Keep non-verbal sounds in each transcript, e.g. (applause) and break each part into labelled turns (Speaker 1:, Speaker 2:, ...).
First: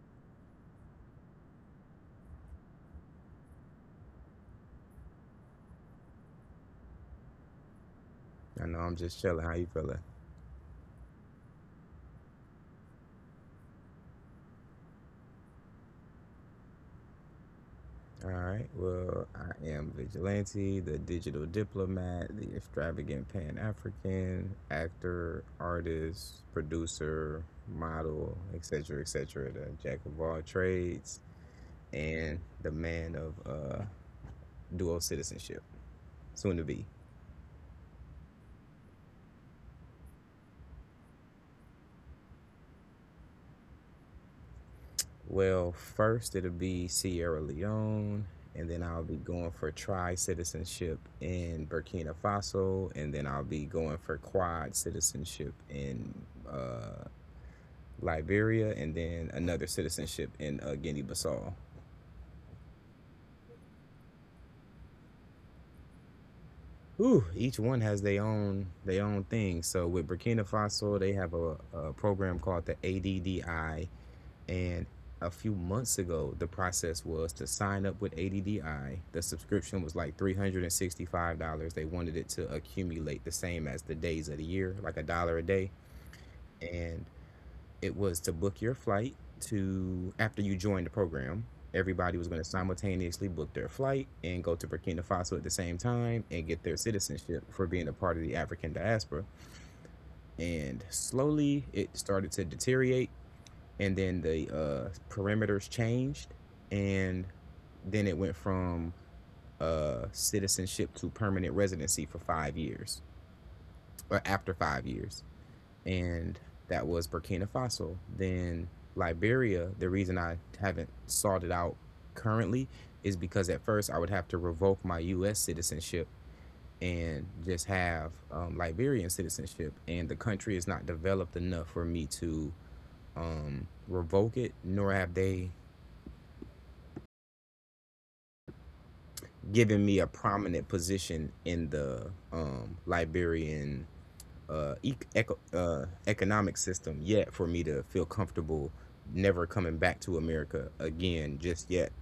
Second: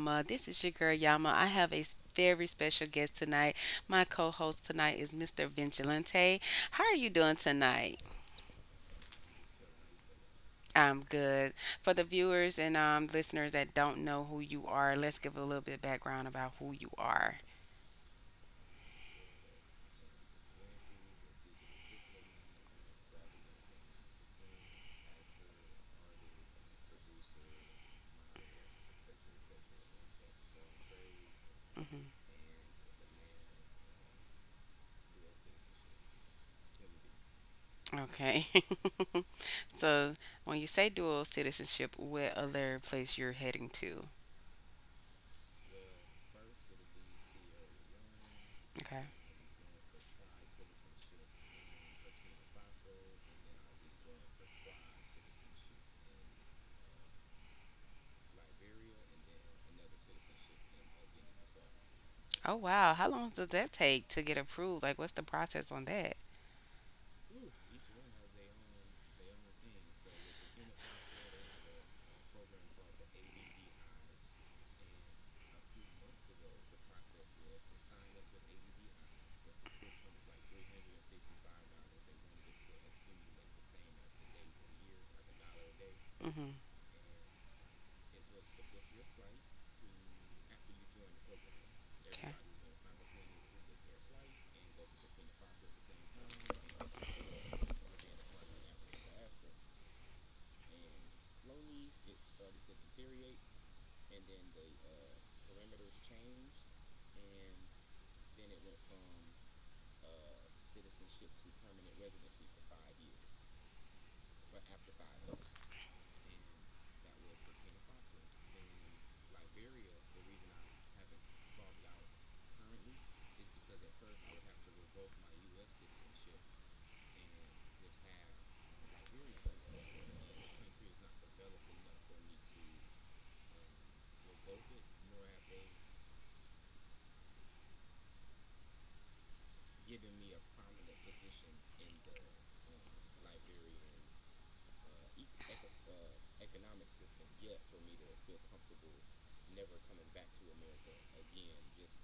Speaker 1: Yama. This is your girl Yama. I have a very special guest tonight. My co host tonight is Mr. Vigilante. How are you doing tonight?
Speaker 2: I know I'm just chilling. How you feeling?
Speaker 1: I'm good. For the viewers and listeners that don't know who you are, let's give a little bit of background about who you are.
Speaker 2: All right. Well, I am Vigilante, the digital diplomat, the extravagant Pan African, actor, artist, producer, model, etc., et cetera, the jack of all trades,
Speaker 1: Mhm.
Speaker 2: and the man of dual citizenship, soon to be.
Speaker 1: Okay. (laughs) So, when you say dual citizenship, what other place you're heading to?
Speaker 2: Well, first it'll be Sierra Leone, and then I'll
Speaker 1: Okay.
Speaker 2: be going for tri citizenship in Burkina Faso, and then I'll be going for quad citizenship in uh, Liberia, and then another citizenship in Guinea-Bissau.
Speaker 1: Oh, wow. How long does that take to get approved? Like, what's the process on that?
Speaker 2: Ooh, each one has their own thing. So with Burkina Faso, they have a program called the ADDI. And a few months ago, the process was to sign up with ADDI. The subscription was like $365. They wanted it to accumulate the same as the days of the year, like a dollar a day.
Speaker 1: Mm-hmm.
Speaker 2: And it was to book your flight to after you joined the program. Everybody was
Speaker 1: Okay.
Speaker 2: going to simultaneously book their flight and go to Burkina Faso at the same time and get their citizenship for being a part of the African diaspora. And slowly it started to deteriorate, and then the perimeters changed, and then it went from citizenship to permanent residency for 5 years, or after 5 years, and that was Burkina Faso. Then Liberia. The reason I haven't sought it out currently is because at first I would have to revoke my U.S. citizenship and just have Liberian citizenship, and the country is not developed enough for me to revoke it, nor have they giving me a prominent position in the Liberian uh, economic system yet for me to feel comfortable never coming back to America again just yet.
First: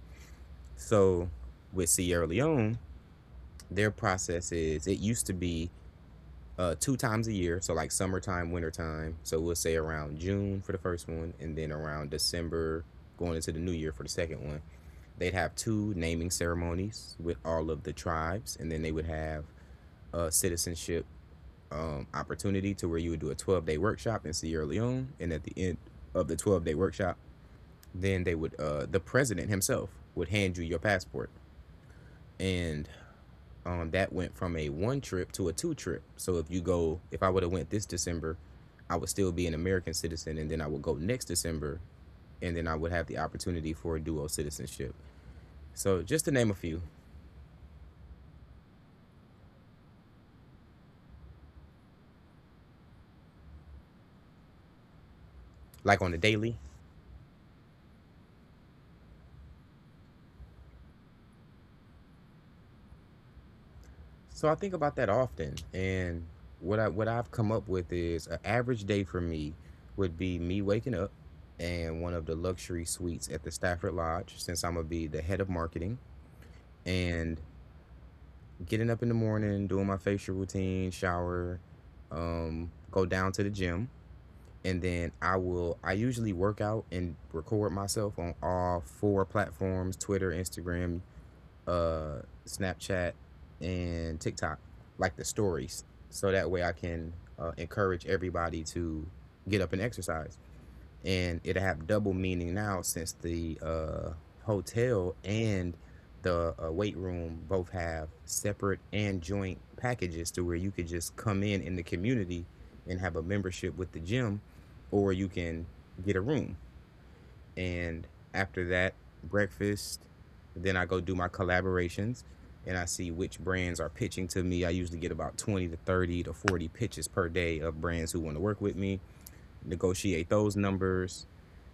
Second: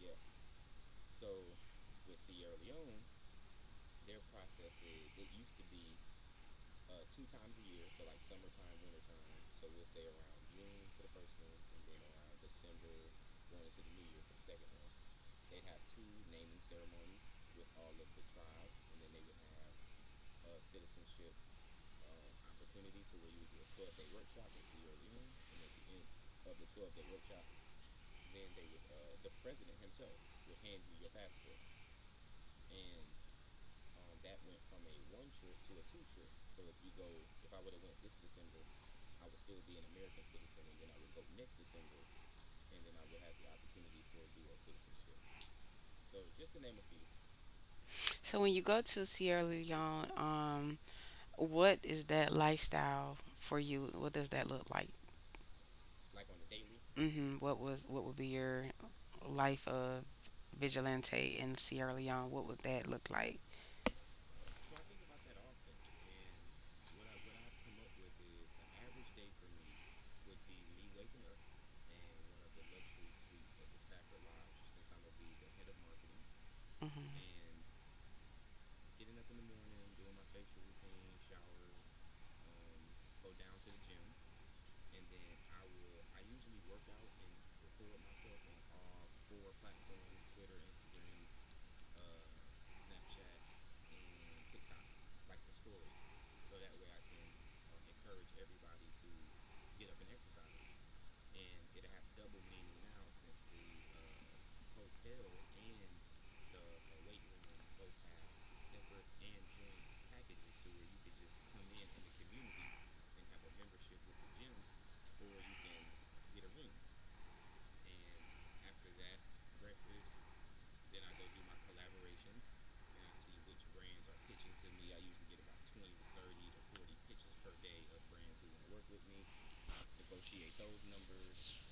Speaker 2: So with Sierra Leone, their process is it used to be two times a year, so like summertime, wintertime. So we'll say around June for the first one, and then around December going into the new year for the second one. They'd have two naming ceremonies with all of the tribes, and then they would have citizenship opportunity to where you would do a 12-day workshop in Sierra Leone. And at the end of the 12-day workshop, then they would, the president himself would hand you your passport. And that went from a one trip to a two trip. So if you go, if I would have went this December, I would still be an American citizen, and then I would go next December, and then I would have the opportunity for a dual citizenship. So just to name a few,
Speaker 1: So when you go to Sierra Leone, what is that lifestyle for you? What does that look like?
Speaker 2: like on the daily.
Speaker 1: What would be your life of Vigilante in Sierra Leone? What would that look like?
Speaker 2: So I think about that often, and what I've come up with is an average day for me would be me waking up in one of the luxury suites at the Stafford Lodge, since I'm gonna be the head of marketing,
Speaker 1: Mhm.
Speaker 2: and getting up in the morning, doing my facial routine, shower, go down to the gym, and then I usually work out and record myself on all four platforms: Twitter, Instagram, uh, Snapchat and TikTok, like the stories. So that way I can encourage everybody to get up and exercise. And it'll have double meaning now since the hotel and the weight room both have separate and joint packages to where you could just come in the community and have a membership with the gym, or you can get a room and after that, breakfast. Then I go do my collaborations, and I see which brands are pitching to me. I usually get about 20 to 30 to 40 pitches per day of brands who want to work with me. Negotiate those numbers,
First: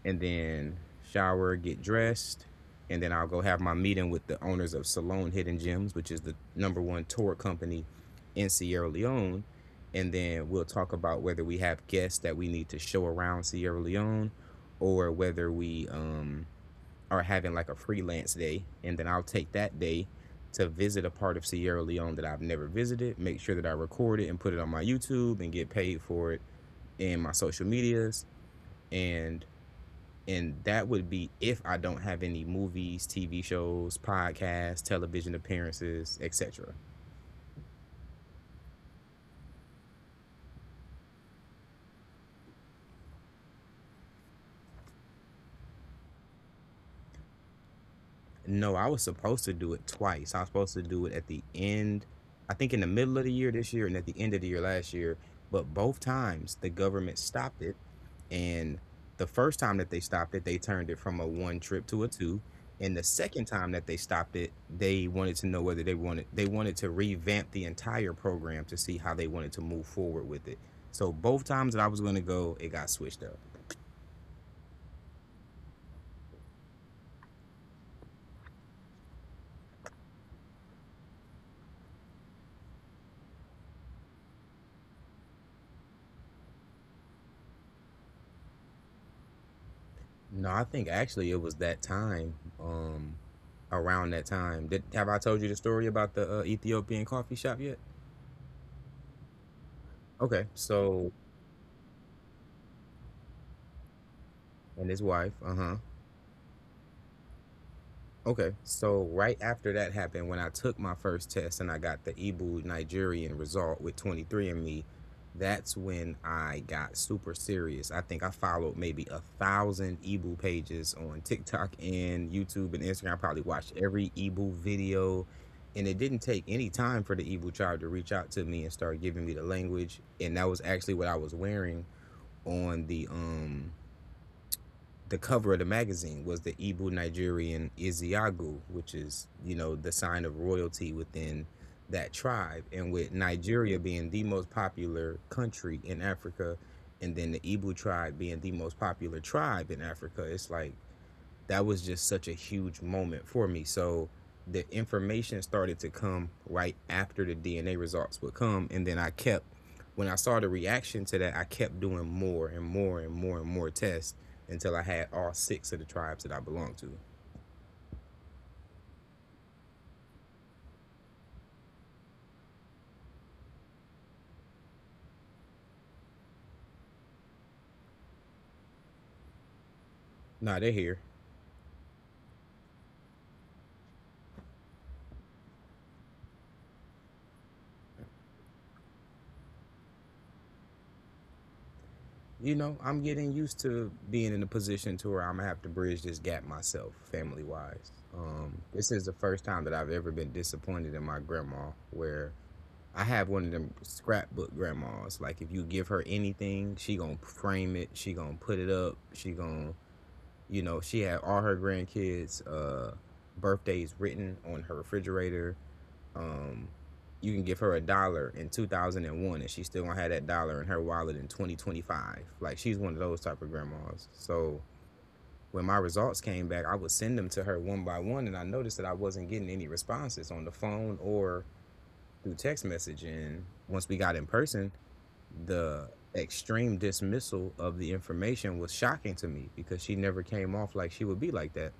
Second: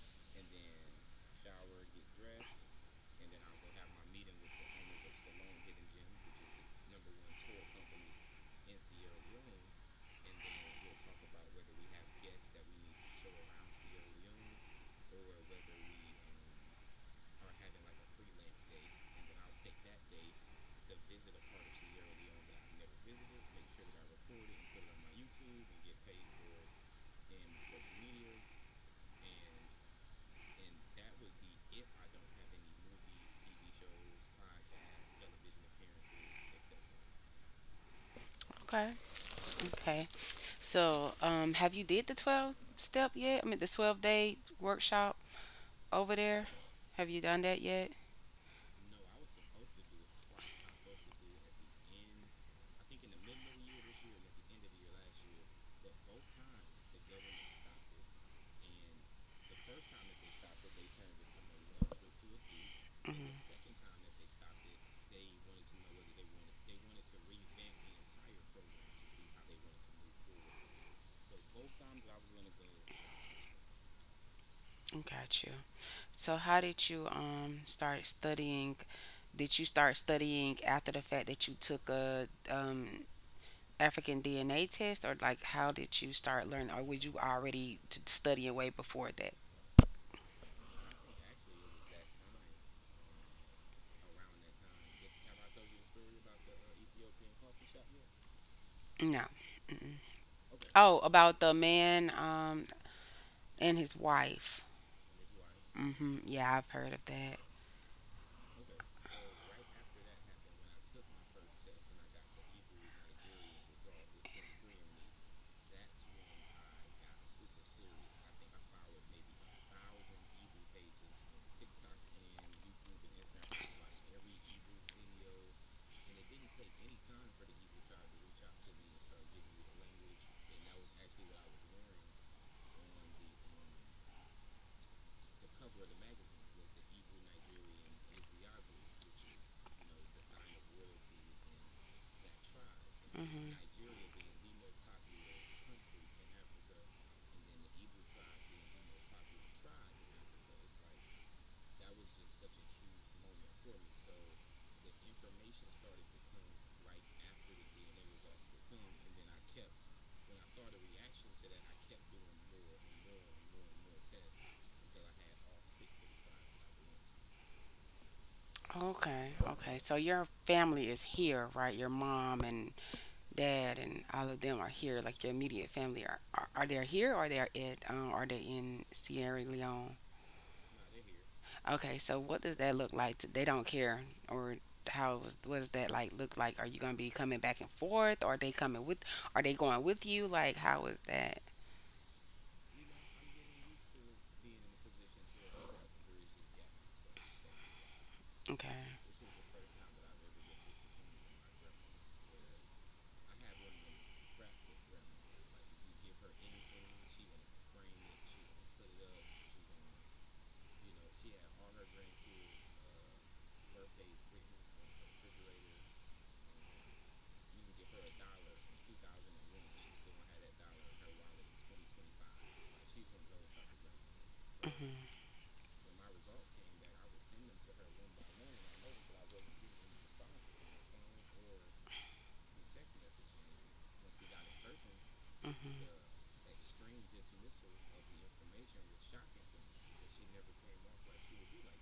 Speaker 2: and then shower, get dressed, and then I'll go have my meeting with the owners of Salone Hidden Gems, which is the number one tour company in Sierra Leone. And then we'll talk about whether we have guests that we need to show around Sierra Leone or whether we are having like a freelance day. And then I'll take that day to visit a part of Sierra Leone that I've never visited, make sure that I record it and put it on my YouTube and get paid for it in my social medias. And and that would be if I don't have any movies, TV shows, podcasts, television appearances, etc.
Speaker 1: Okay. Okay. So, have you did the 12 step yet? I mean, the 12-day workshop over there? Have you done that yet?
Speaker 2: No, I was supposed to do it twice. I was supposed to do it at the end, I think in the middle of the year this year and at the end of the year last year. But both times the government stopped it. And the first time that they stopped it, they turned it from a one trip to a two. And the second time that they stopped it, they wanted to know whether they wanted to revamp the entire program to see how they wanted to move forward with it. So both times that I was going to go, it got switched up.
Speaker 1: Got you. So how did you start studying? Did you start studying after the fact that you took a African DNA test, or like how did you start learning, or was you already studying way before that?
Speaker 2: No, I think actually it was that time, um, around that time. Did have I told you the story about the Ethiopian coffee shop yet?
Speaker 1: No. Mm-mm.
Speaker 2: Okay,
Speaker 1: Oh,
Speaker 2: so
Speaker 1: about the man and his wife.
Speaker 2: and his wife, uh huh.
Speaker 1: Yeah, I've heard of that.
Speaker 2: Okay, so right after that happened, when I took my first test and I got the Igbo Nigerian result with 23 and me, that's when I got super serious. I think I followed maybe 1,000 Igbo pages on TikTok and YouTube and Instagram. I probably watched every Igbo video, and it didn't take any time for the Igbo tribe to reach out to me and start giving me the language. And that was actually what I was wearing on the cover of the magazine was the Igbo Nigerian Iziagu, which is, you know, the sign of royalty within that tribe. And with Nigeria being the most popular country in Africa, and then the Igbo tribe being the most popular tribe in Africa, it's like that was just such a huge moment for me. So the information started to come right after the DNA results would come. And then when I saw the reaction to that, I kept doing more and more and more and more tests until I had all six of the tribes that I belong to.
Speaker 1: Okay, okay. So your family is here, right? Your mom and dad and all of them are here, like your immediate family are they here, or they are at are they in Sierra Leone?
Speaker 2: Now they're here.
Speaker 1: Okay, so what does that look like? They don't care? Or how was what does that like look like? Are you gonna be coming back and forth? Or are they coming with? Are they going with you? Like, how is that?
Speaker 2: You know, I'm getting used to being in a position to where I'm gonna have to bridge this gap myself, family wise. This
Speaker 1: Okay.
Speaker 2: is the first time that I've ever been disappointed in my grandma, where I have one of them scrapbook grandmas. Like if you give her anything, she gonna frame it. She gonna put it up. She gonna, you know, she had all her grandkids' birthdays written on her refrigerator. Um, you can give her a dollar in 2001 and she still gonna have that dollar in her wallet in 2025, like she's one of those type of grandmas. So
Speaker 1: hmm
Speaker 2: when my results came back, I would send them to her one by one, and I noticed that I wasn't getting any responses on the phone or through text message. And once we got in person,
Speaker 1: hmm
Speaker 2: the extreme dismissal of the information was shocking to me because she never came off like she would be like that.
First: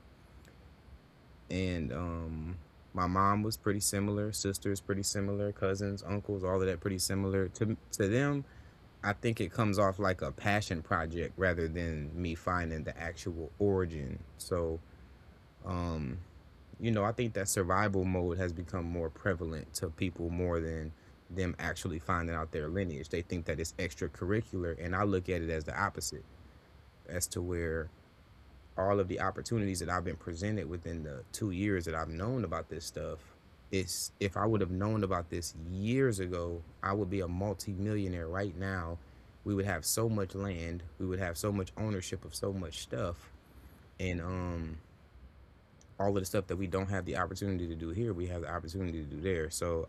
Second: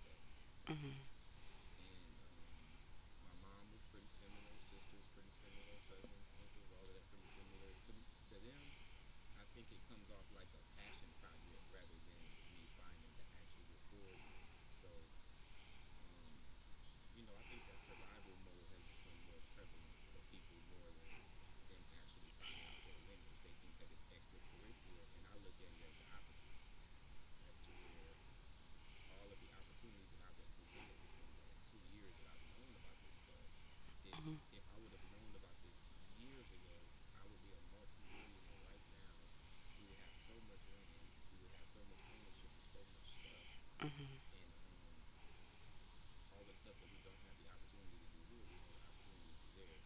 Speaker 2: And my mom was pretty similar, sisters pretty similar, cousins, uncles, all of that pretty similar. To them, I think it comes off like a passion project rather than me finding the actual origin. So um, you know, I think that survival mode has become more prevalent to people more than them actually finding out their lineage. They think that it's extracurricular, and I look at it as the opposite, as to where all of the opportunities that I've been presented within the 2 years that I've known about this stuff. It's if I would have known about this years ago, I would be a multimillionaire right now. We would have so much land, we would have so much ownership of so much stuff, and
Speaker 1: hmm
Speaker 2: all of the stuff that we don't have the opportunity to do here, we have the opportunity to do there. So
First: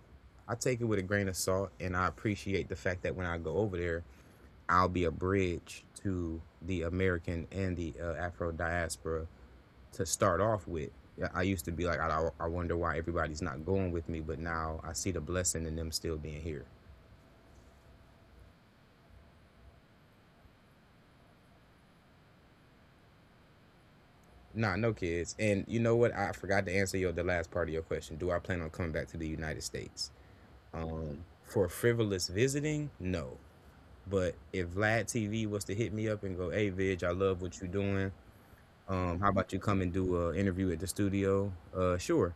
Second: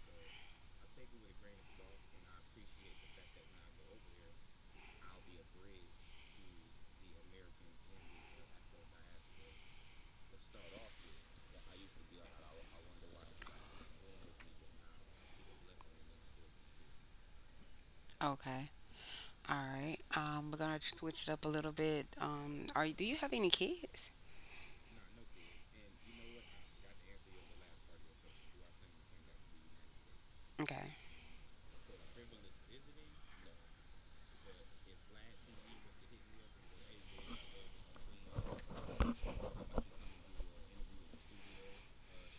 Speaker 2: I take it with a grain of salt, and I appreciate the fact that when I go over there, I'll be a bridge to the American and the Afro diaspora to start off with. Yeah, I used to be like, I wonder why everybody's not going with me, but now I see the blessing in them still being here.
Speaker 1: Okay. All right. We're gonna switch it up a little bit. Do you have any kids?
Speaker 2: Nah, no kids. And you know what? I forgot to answer your the last part of your question. Do I plan on coming back to the United States?
Speaker 1: Okay.
Speaker 2: For frivolous visiting, no. But if Vlad TV was to hit me up and go, "Hey, Vidge, I love what you're doing. How about you come and do an interview at the studio?" Sure.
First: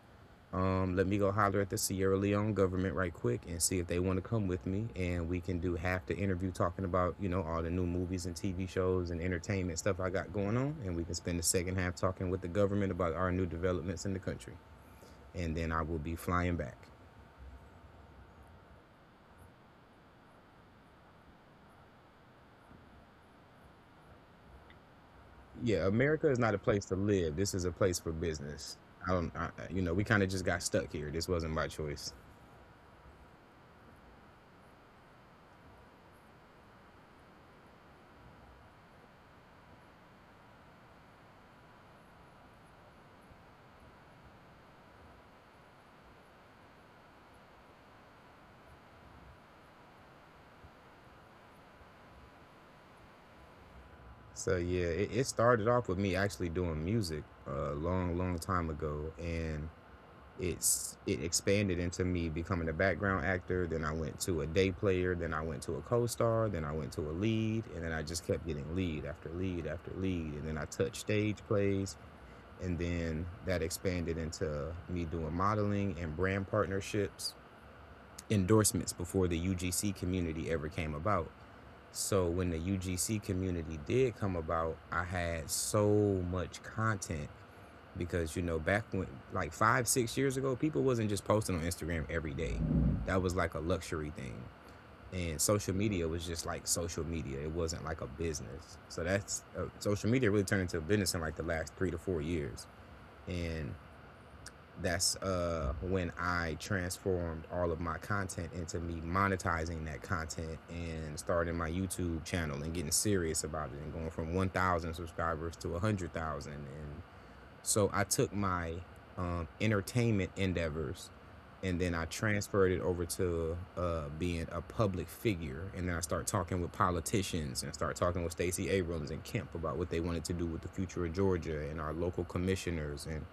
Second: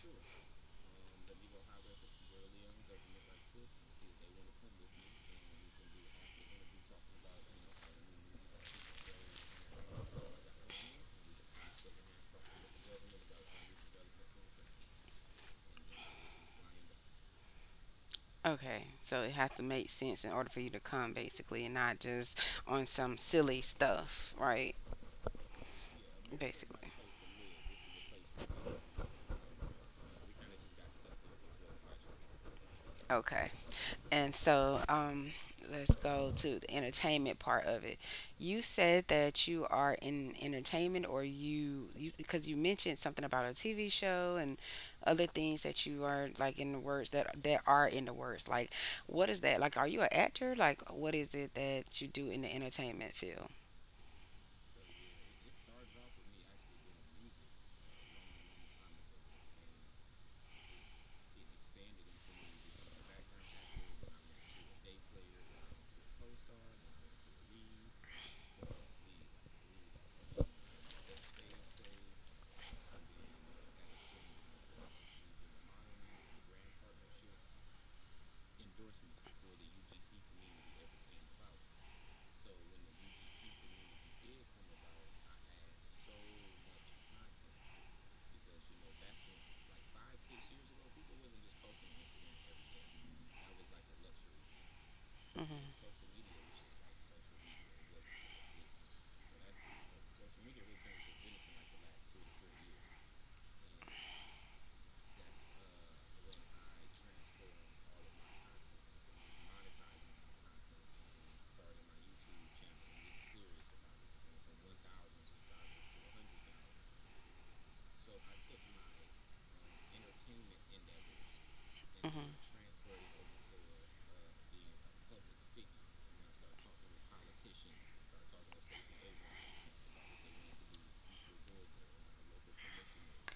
Speaker 2: Let me go holler at the Sierra Leone government right quick and see if they want to come with me, and we can do half the interview talking about all the new movies and TV shows and entertainment stuff I got going on, and we can spend the second half talking with the government about our new developments in the country, and then I will be flying back.
Speaker 1: Okay. So it has to make sense in order for you to come, basically, and not just on some silly stuff, right?
Speaker 2: Yeah, America is not a place
Speaker 1: Basically.
Speaker 2: to live. This is a place for business. I don't. We kind of just got stuck here. This wasn't my choice.
Speaker 1: Okay. And so let's go to the entertainment part of it. You said that you are in entertainment, or you because you mentioned something about a TV show and other things that you are like in the words that are in the words. Like, what is that? Like, are you an actor? Like, what is it that you do in the entertainment field?
Speaker 2: So yeah, it started off with me actually doing music a long, long time ago, and it expanded into me becoming a background actor. Then I went to a day player. Then I went to a co-star. Then I went to a lead, and then I just kept getting lead after lead after lead. And then I touched stage plays, and then that expanded into me doing modeling and brand partnerships endorsements before the UGC community ever came about. So when the UGC community did come about, I had so much content because back when like 5 6 years ago, people wasn't just posting on Instagram every day. That was like a luxury thing. And social media
Speaker 1: hmm
Speaker 2: was just like social media. It wasn't like a business. So that's social media really turned into a business in like the last 3 to 4 years. And that's when I transformed all of my content into me monetizing that content and starting my YouTube channel and getting serious about it and going from 1,000 subscribers to 100,000 and so I took my entertainment endeavors and then I transferred it over to being a public figure and then I start talking with politicians and start talking with Stacey Abrams and Kemp about what they wanted to do with the future of Georgia and our local commissioners and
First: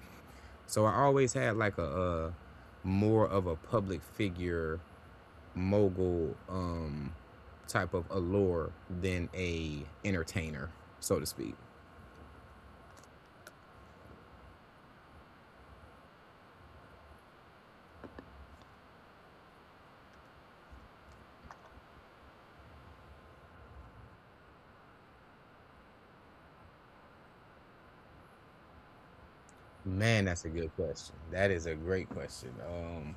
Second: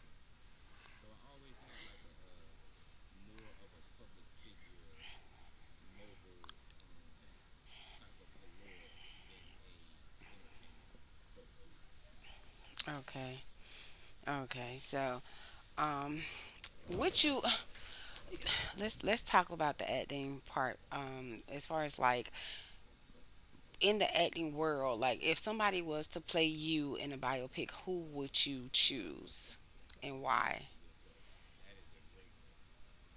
Speaker 2: so I always had like more of a public figure mogul type of allure than a entertainer, so to speak.
Speaker 1: Okay. Okay. So, um, would you (sighs) let's talk about the acting part. As far as like in the acting world, like if somebody was to play you in a biopic, who would you choose and
Speaker 2: Man, that's a
Speaker 1: why?
Speaker 2: good question. That is a great question.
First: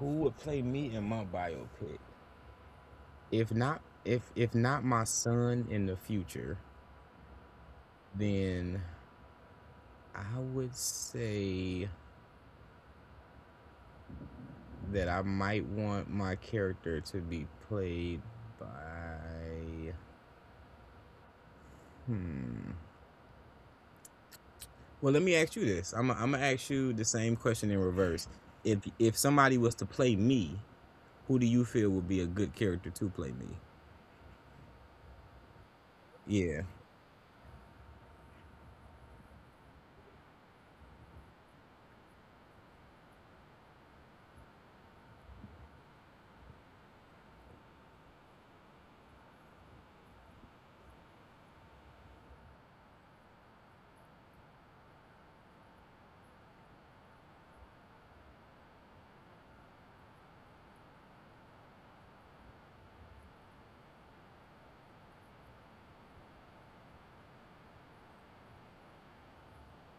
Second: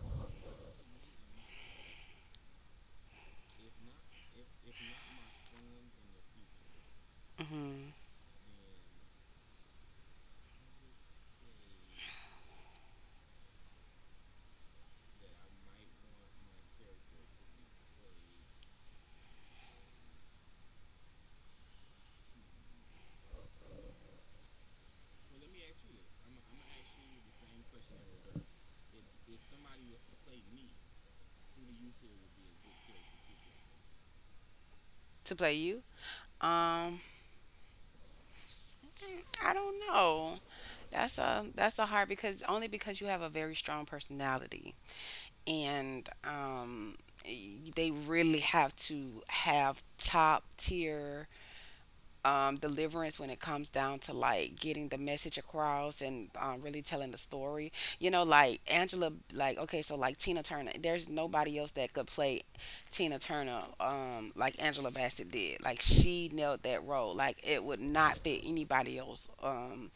Speaker 2: Who would play me in my biopic? If not my son in the future,
Speaker 1: hmm
Speaker 2: then I would say that I might want my character to be played by hmm Well, let me ask you this. I'm gonna ask you the same question in reverse. If somebody was to play me, who do you feel would be a good character to play me?
Speaker 1: To play you?
Speaker 2: Yeah,
Speaker 1: Um, I don't know. That's a hard because only because you have a very strong personality and they really have to have top tier deliverance when it comes down to like getting the message across and really telling the story. You know, like Angela, like, okay, so like Tina Turner, there's nobody else that could play Tina Turner, like Angela Bassett did. Like, she nailed that role. Like, it would not fit anybody else.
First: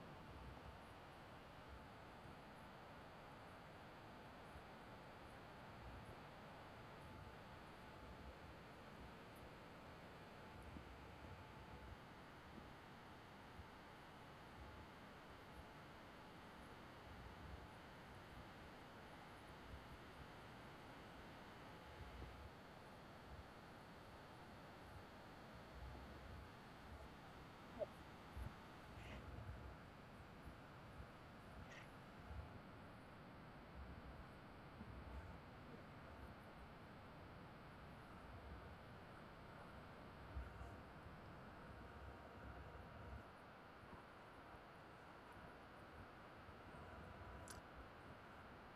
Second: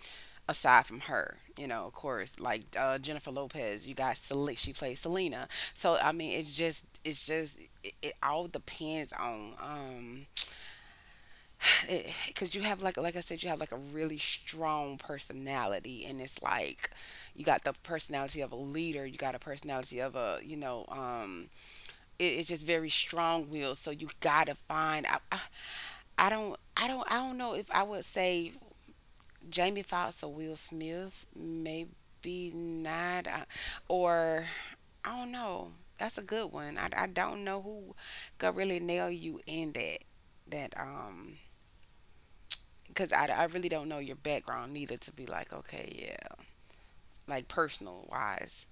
Speaker 1: Aside from her, of course, like Jennifer Lopez, you got she plays Selena. So I mean, it's just it all depends on because you have like I said, you have like a really strong personality, and it's like you got the personality of a leader, you got a personality of a, it's just very strong willed. So you gotta find. I don't know if I would say Jamie Foxx or Will Smith, maybe not, or I don't know. That's a good one. I don't know who could really nail you in that that because I really don't know your background neither to be like, okay, yeah, like, personal wise,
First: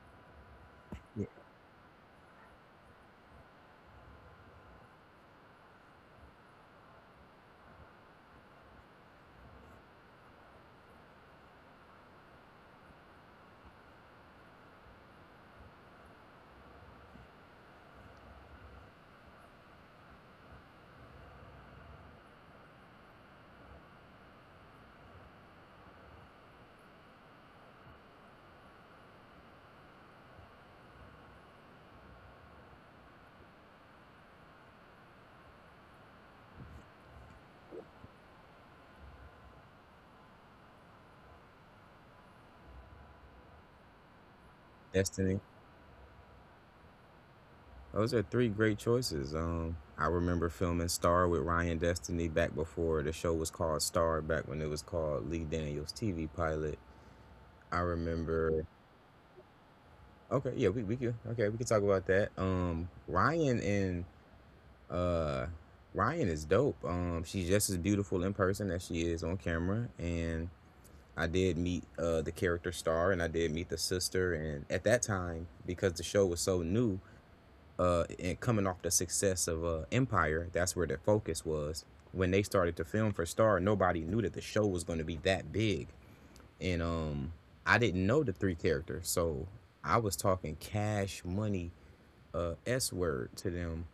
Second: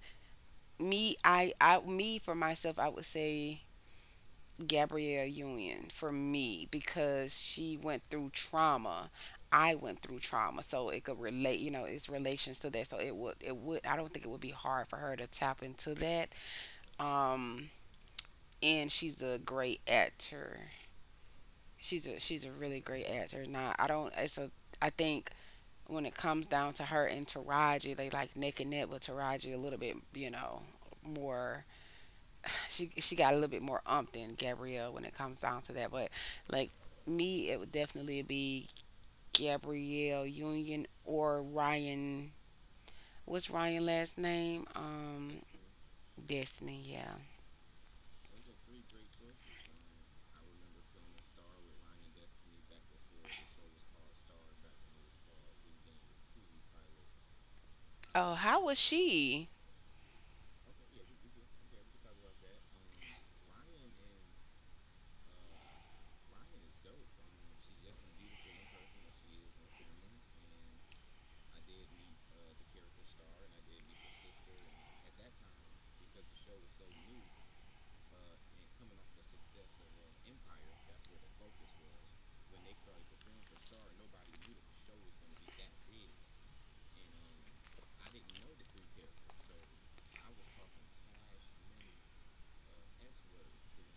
Speaker 1: me,
Speaker 2: yeah.
Speaker 1: I me, for myself, I would say Gabrielle Union for me, because she went through trauma, I went through trauma, so it could relate, it's relations to that, so it would I don't think it would be hard for her to tap into that, um and she's a great actor, she's a really great actor. Now, I don't it's a I think when it comes down to her and Taraji, they like neck and neck, with Taraji a little bit more. She got a little bit more umph than Gabrielle when it comes down to that. But like, me, it would definitely be Gabrielle Union or Ryan. What's Ryan last name?
Speaker 2: Destiny.
Speaker 1: Destiny. Yeah.
Speaker 2: Those are three great choices. I remember filming Star with Ryan Destiny back before the show was called Star, back when it was called Lee Daniels TV pilot. I
Speaker 1: Oh, how
Speaker 2: remember.
Speaker 1: was she?
Speaker 2: Okay, yeah, we can talk about that. Uh, Ryan is dope. She's just as beautiful in person as she is on camera. And I did meet the character star, and I did meet the sister. And at that time, because the show was so new, and coming off the success of Empire, that's where the focus was. When they started to film for Star, nobody knew that the show was going to be that big, and I didn't know the three characters, so I was talking cash money, S word to them,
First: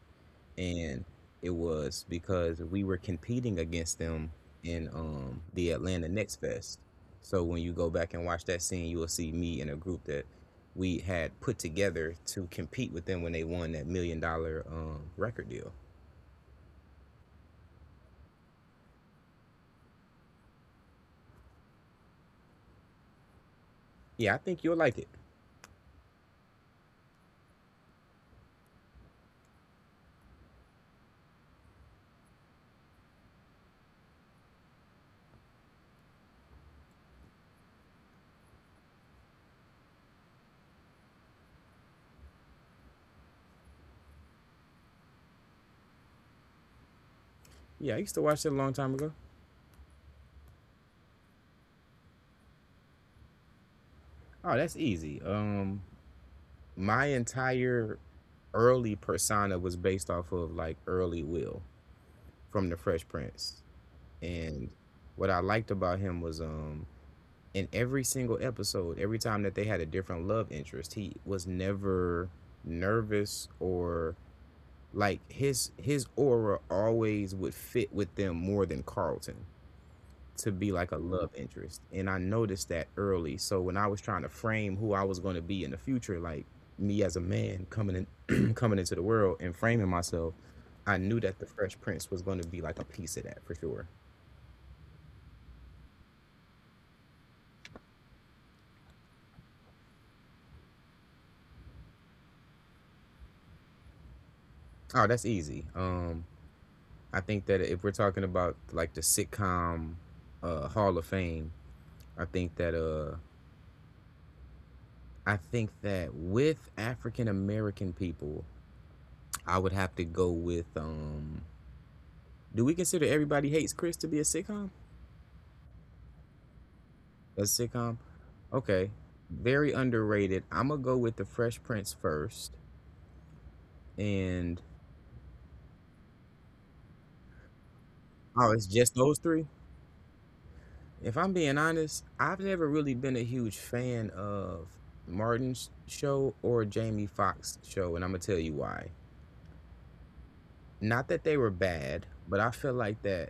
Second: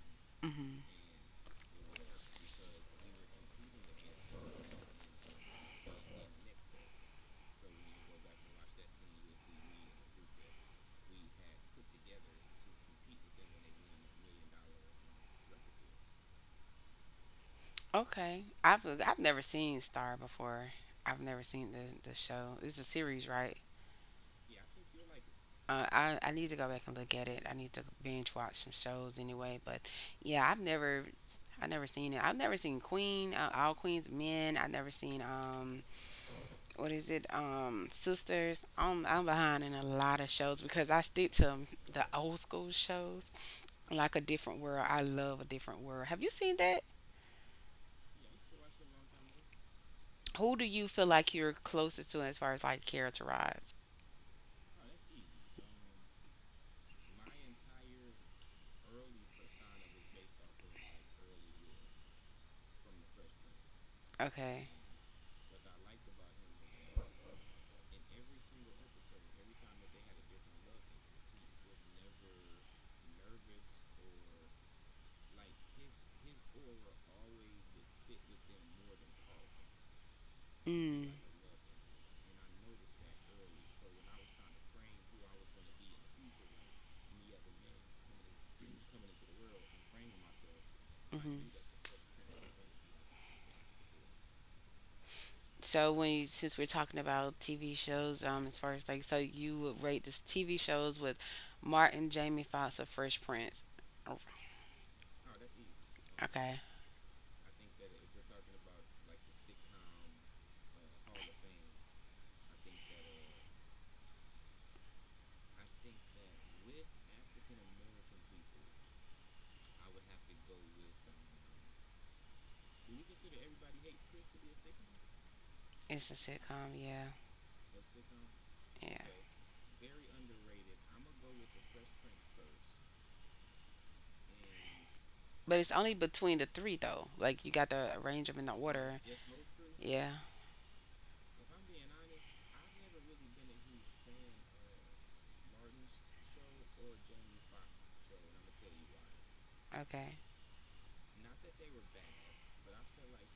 Speaker 1: hmm
Speaker 2: and it was because we were competing against them in the Atlanta Next Fest. So when you go back and watch that scene, you will see me in a group that we had put together to compete with them when they won that million-dollar record deal.
Speaker 1: Okay, I've never seen Star before. I've never seen the show. It's a series, right?
Speaker 2: Yeah, I think you'll like it.
Speaker 1: I need to go back and look at it. I need to binge watch some shows anyway. But yeah, I never seen it. I've never seen Queen, All Queens Men. I've never seen what is it, Sisters. I'm behind in a lot of shows because I stick to the old school shows, like A Different World. I love A Different World. Have you seen that?
Speaker 2: Yeah, I used to watch it a long time ago.
Speaker 1: Who do you feel like you're closest to as far as like characterized?
Speaker 2: Oh, that's easy. My entire early persona was based off of like early Will from The Fresh Prince,
Speaker 1: Okay.
Speaker 2: and what I liked about him was in every single episode, every time that they had a different love interest, he was never nervous or like his aura always would fit with them more than Carlton to be like a
Speaker 1: Mm.
Speaker 2: love interest. And I noticed that early. So when I was trying to frame who I was going to be in the future, like me as a man coming in (clears throat) coming into the world and framing myself, I knew
Speaker 1: Mhm.
Speaker 2: that the Fresh Prince was going to be like a piece of that for sure.
Speaker 1: So when since we're talking about TV shows, as far as like, so you would rate this TV shows with Martin, Jamie Foxx, or Fresh Prince?
Speaker 2: Oh, that's easy.
Speaker 1: Okay,
Speaker 2: I think that if we're talking about like the sitcom Hall of Fame, I think that uh, I think that with African American people, I would have to go with. Do we consider Everybody Hates Chris to be a sitcom?
Speaker 1: it's a sitcom. Yeah,
Speaker 2: A sitcom? Okay,
Speaker 1: yeah.
Speaker 2: very underrated. I'm gonna go with The Fresh Prince first, and
Speaker 1: But it's only between the three though. Like, you got to arrange them in the
Speaker 2: oh, it's just
Speaker 1: order.
Speaker 2: those three.
Speaker 1: Yeah.
Speaker 2: If I'm being honest, I've never really been a huge fan of Martin's show or Jamie Foxx's show, and I'm gonna tell you why.
Speaker 1: Okay.
Speaker 2: Not that they were bad, but I feel like that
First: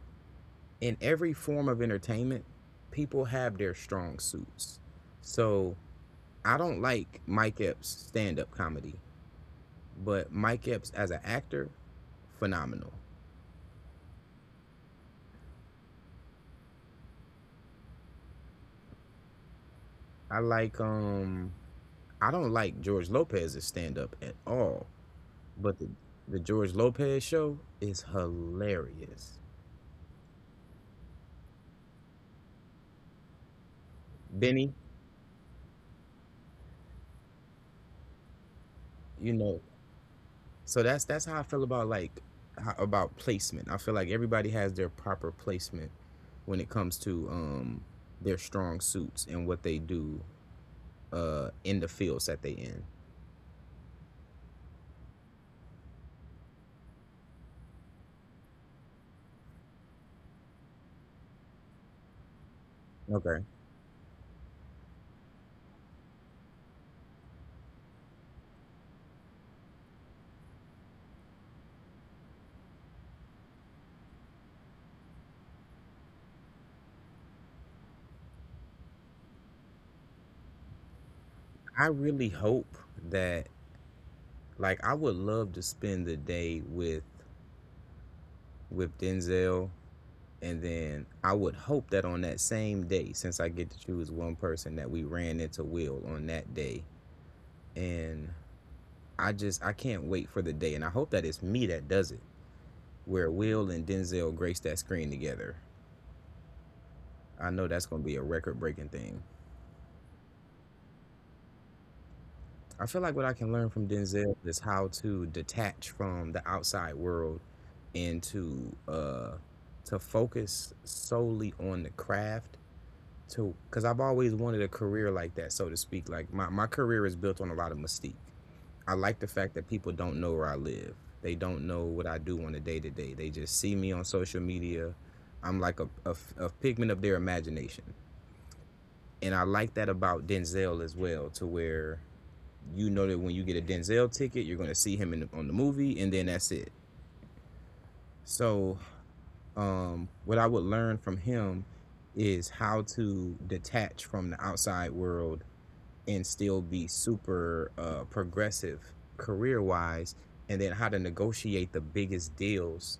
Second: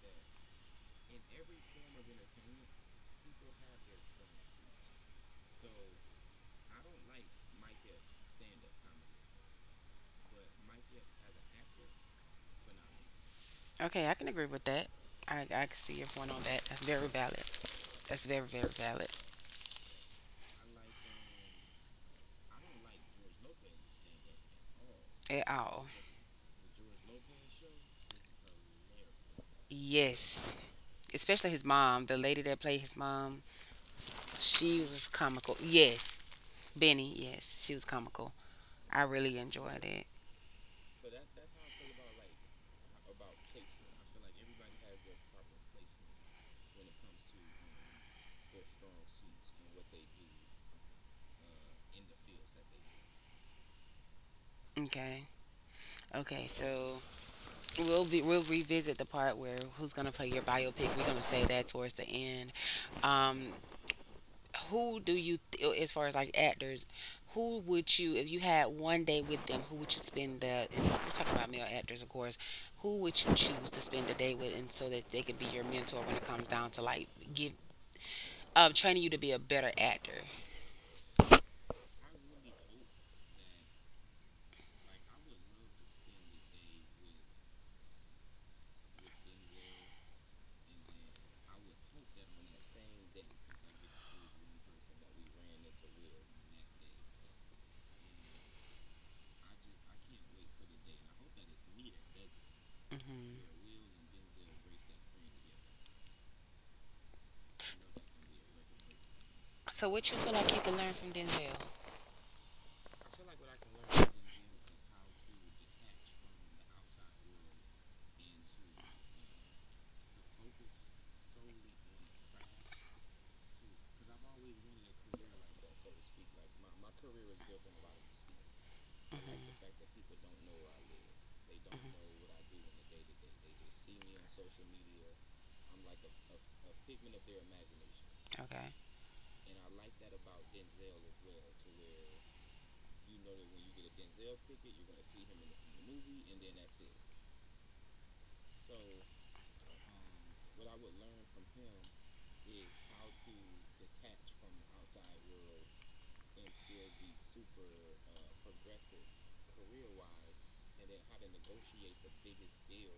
Speaker 2: in every form of entertainment, people have their strong suits. So I don't like Mike Epps' stand-up comedy, but Mike Epps as an actor, phenomenal.
Speaker 1: Okay, I can agree with that. I can see your point on that. That's very valid. That's very, very valid.
Speaker 2: I like um I don't like George Lopez's stand-up at all.
Speaker 1: At
Speaker 2: But
Speaker 1: all.
Speaker 2: the George Lopez show is hilarious.
Speaker 1: Yes. Especially his mom, the lady that played his mom,
Speaker 2: Benny,
Speaker 1: she was comical. Yes, Benny, yes, she was comical. I
Speaker 2: you
Speaker 1: really
Speaker 2: know,
Speaker 1: enjoyed it.
Speaker 2: so that's how I feel about like about placement. I feel like everybody has their proper placement when it comes to their strong suits and what they do in the fields that they in.
Speaker 1: Okay. Okay, so we'll revisit the part where who's gonna play your biopic. We're gonna say that towards the end.
Speaker 2: Okay.
Speaker 1: Um, who do you, th- As far as like actors, if you had one day with them, who would you spend the? And we're talking about male actors, of course. Who would you choose to spend the day with, and so that they could be your mentor when it comes down to like give, training you to be a better actor.
Speaker 2: I really hope that like I would love to spend the day with Denzel. And then I would hope that on that same day, since I get to choose one person, that we ran into Will on that day. And I can't wait for the day. And I hope that it's me that does it, where
Speaker 1: hmm
Speaker 2: Will and Denzel grace that screen together. I know that's going to be a record breaking thing.
Speaker 1: So what you feel like you can learn from Denzel?
Speaker 2: I feel like what I can learn from Denzel is how to detach from the outside world and to focus solely on the craft too, because I've always wanted a career like that, so to speak. Like my career is built on a lot of mystique. I like the
Speaker 1: Like
Speaker 2: fact
Speaker 1: the
Speaker 2: that
Speaker 1: fact
Speaker 2: people
Speaker 1: that people
Speaker 2: don't know
Speaker 1: don't
Speaker 2: where I
Speaker 1: know where I
Speaker 2: live.
Speaker 1: live.
Speaker 2: They don't know what I do on a day-to-day. They just see me on social media. I'm like a pigment of their imagination,
Speaker 1: Okay.
Speaker 2: and I like that about Denzel as well, to where you know that when you get a Denzel ticket, you're going to see him in on the movie, and then that's it. So what I would learn from him is how to detach from the outside world and still be super progressive career wise, and then how to negotiate the biggest deals,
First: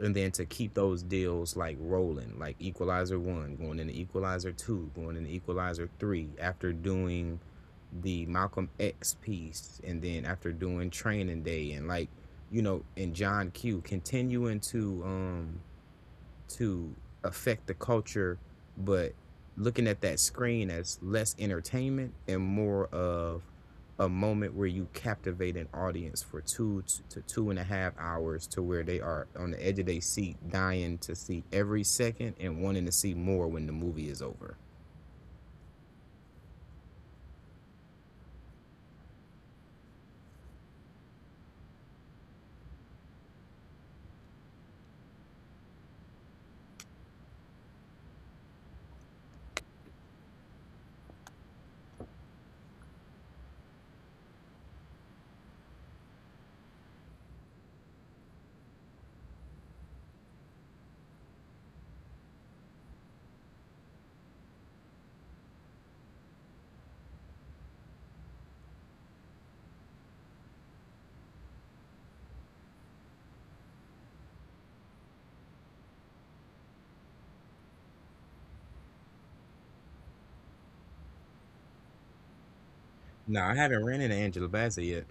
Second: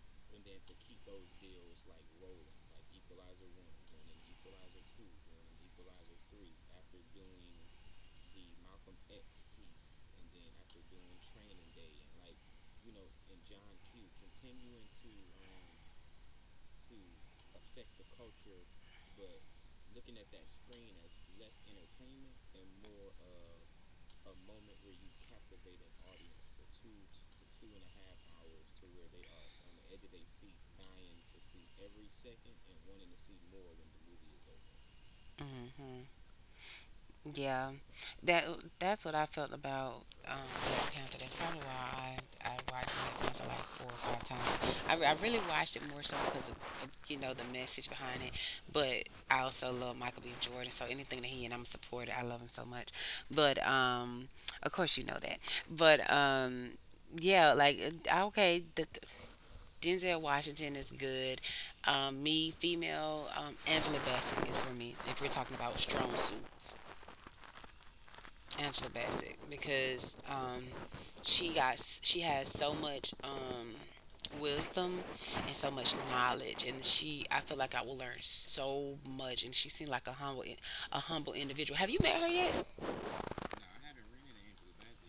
Speaker 2: and then to keep those deals like rolling, like Equalizer One, going into Equalizer Two, going into Equalizer Three, after doing the Malcolm X piece, and then after doing Training Day, and like and John Q, continuing to affect the culture, but looking at that screen as less entertainment and more of a moment where you captivate an audience for 2 to 2.5 hours, to where they are on the edge of their seat, dying to see every second and wanting to see more when the movie is over.
Speaker 1: hmm Yeah. That that's what I felt about, Black Panther. That's probably why I watched Black Panther like four or five times. I really watched it more so because of the message behind it. But I also love Michael B. Jordan, so anything that he and I'm a supporter, I love him so much. But of course you know that. But yeah, like, okay, the Denzel Washington is good. Me, female, Angela Bassett is for me. If we're talking about strong suits, Angela Bassett, because she got she has so much, wisdom and so much knowledge, and she I feel like I will learn so much, and she seemed like a humble individual. Have you met her yet?
Speaker 2: No, I haven't ran into Angela Bassett yet.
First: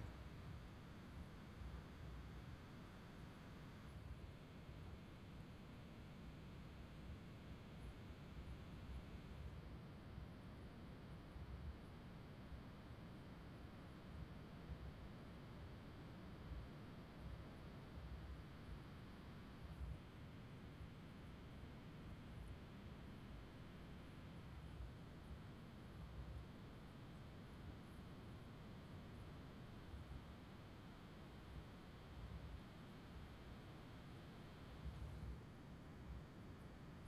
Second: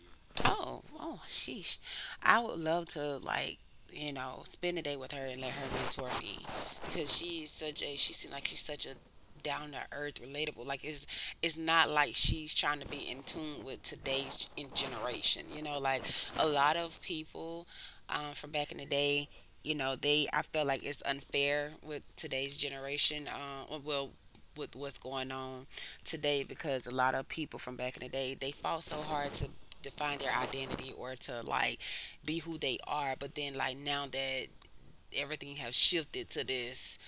Speaker 1: Oh, oh, sheesh. I would love to, like, spend a day with her and let her mentor me because she seems like she's such a down to earth, relatable. Like, it's not like she's trying to be in tune with today's in generation. You know, like, a lot of people, from back in the day, you know, they I feel like it's unfair with today's generation. Well, with what's going on today, because a lot of people from back in the day, they fought so hard to define their identity, or to like be who they are, but then like now that everything has shifted to this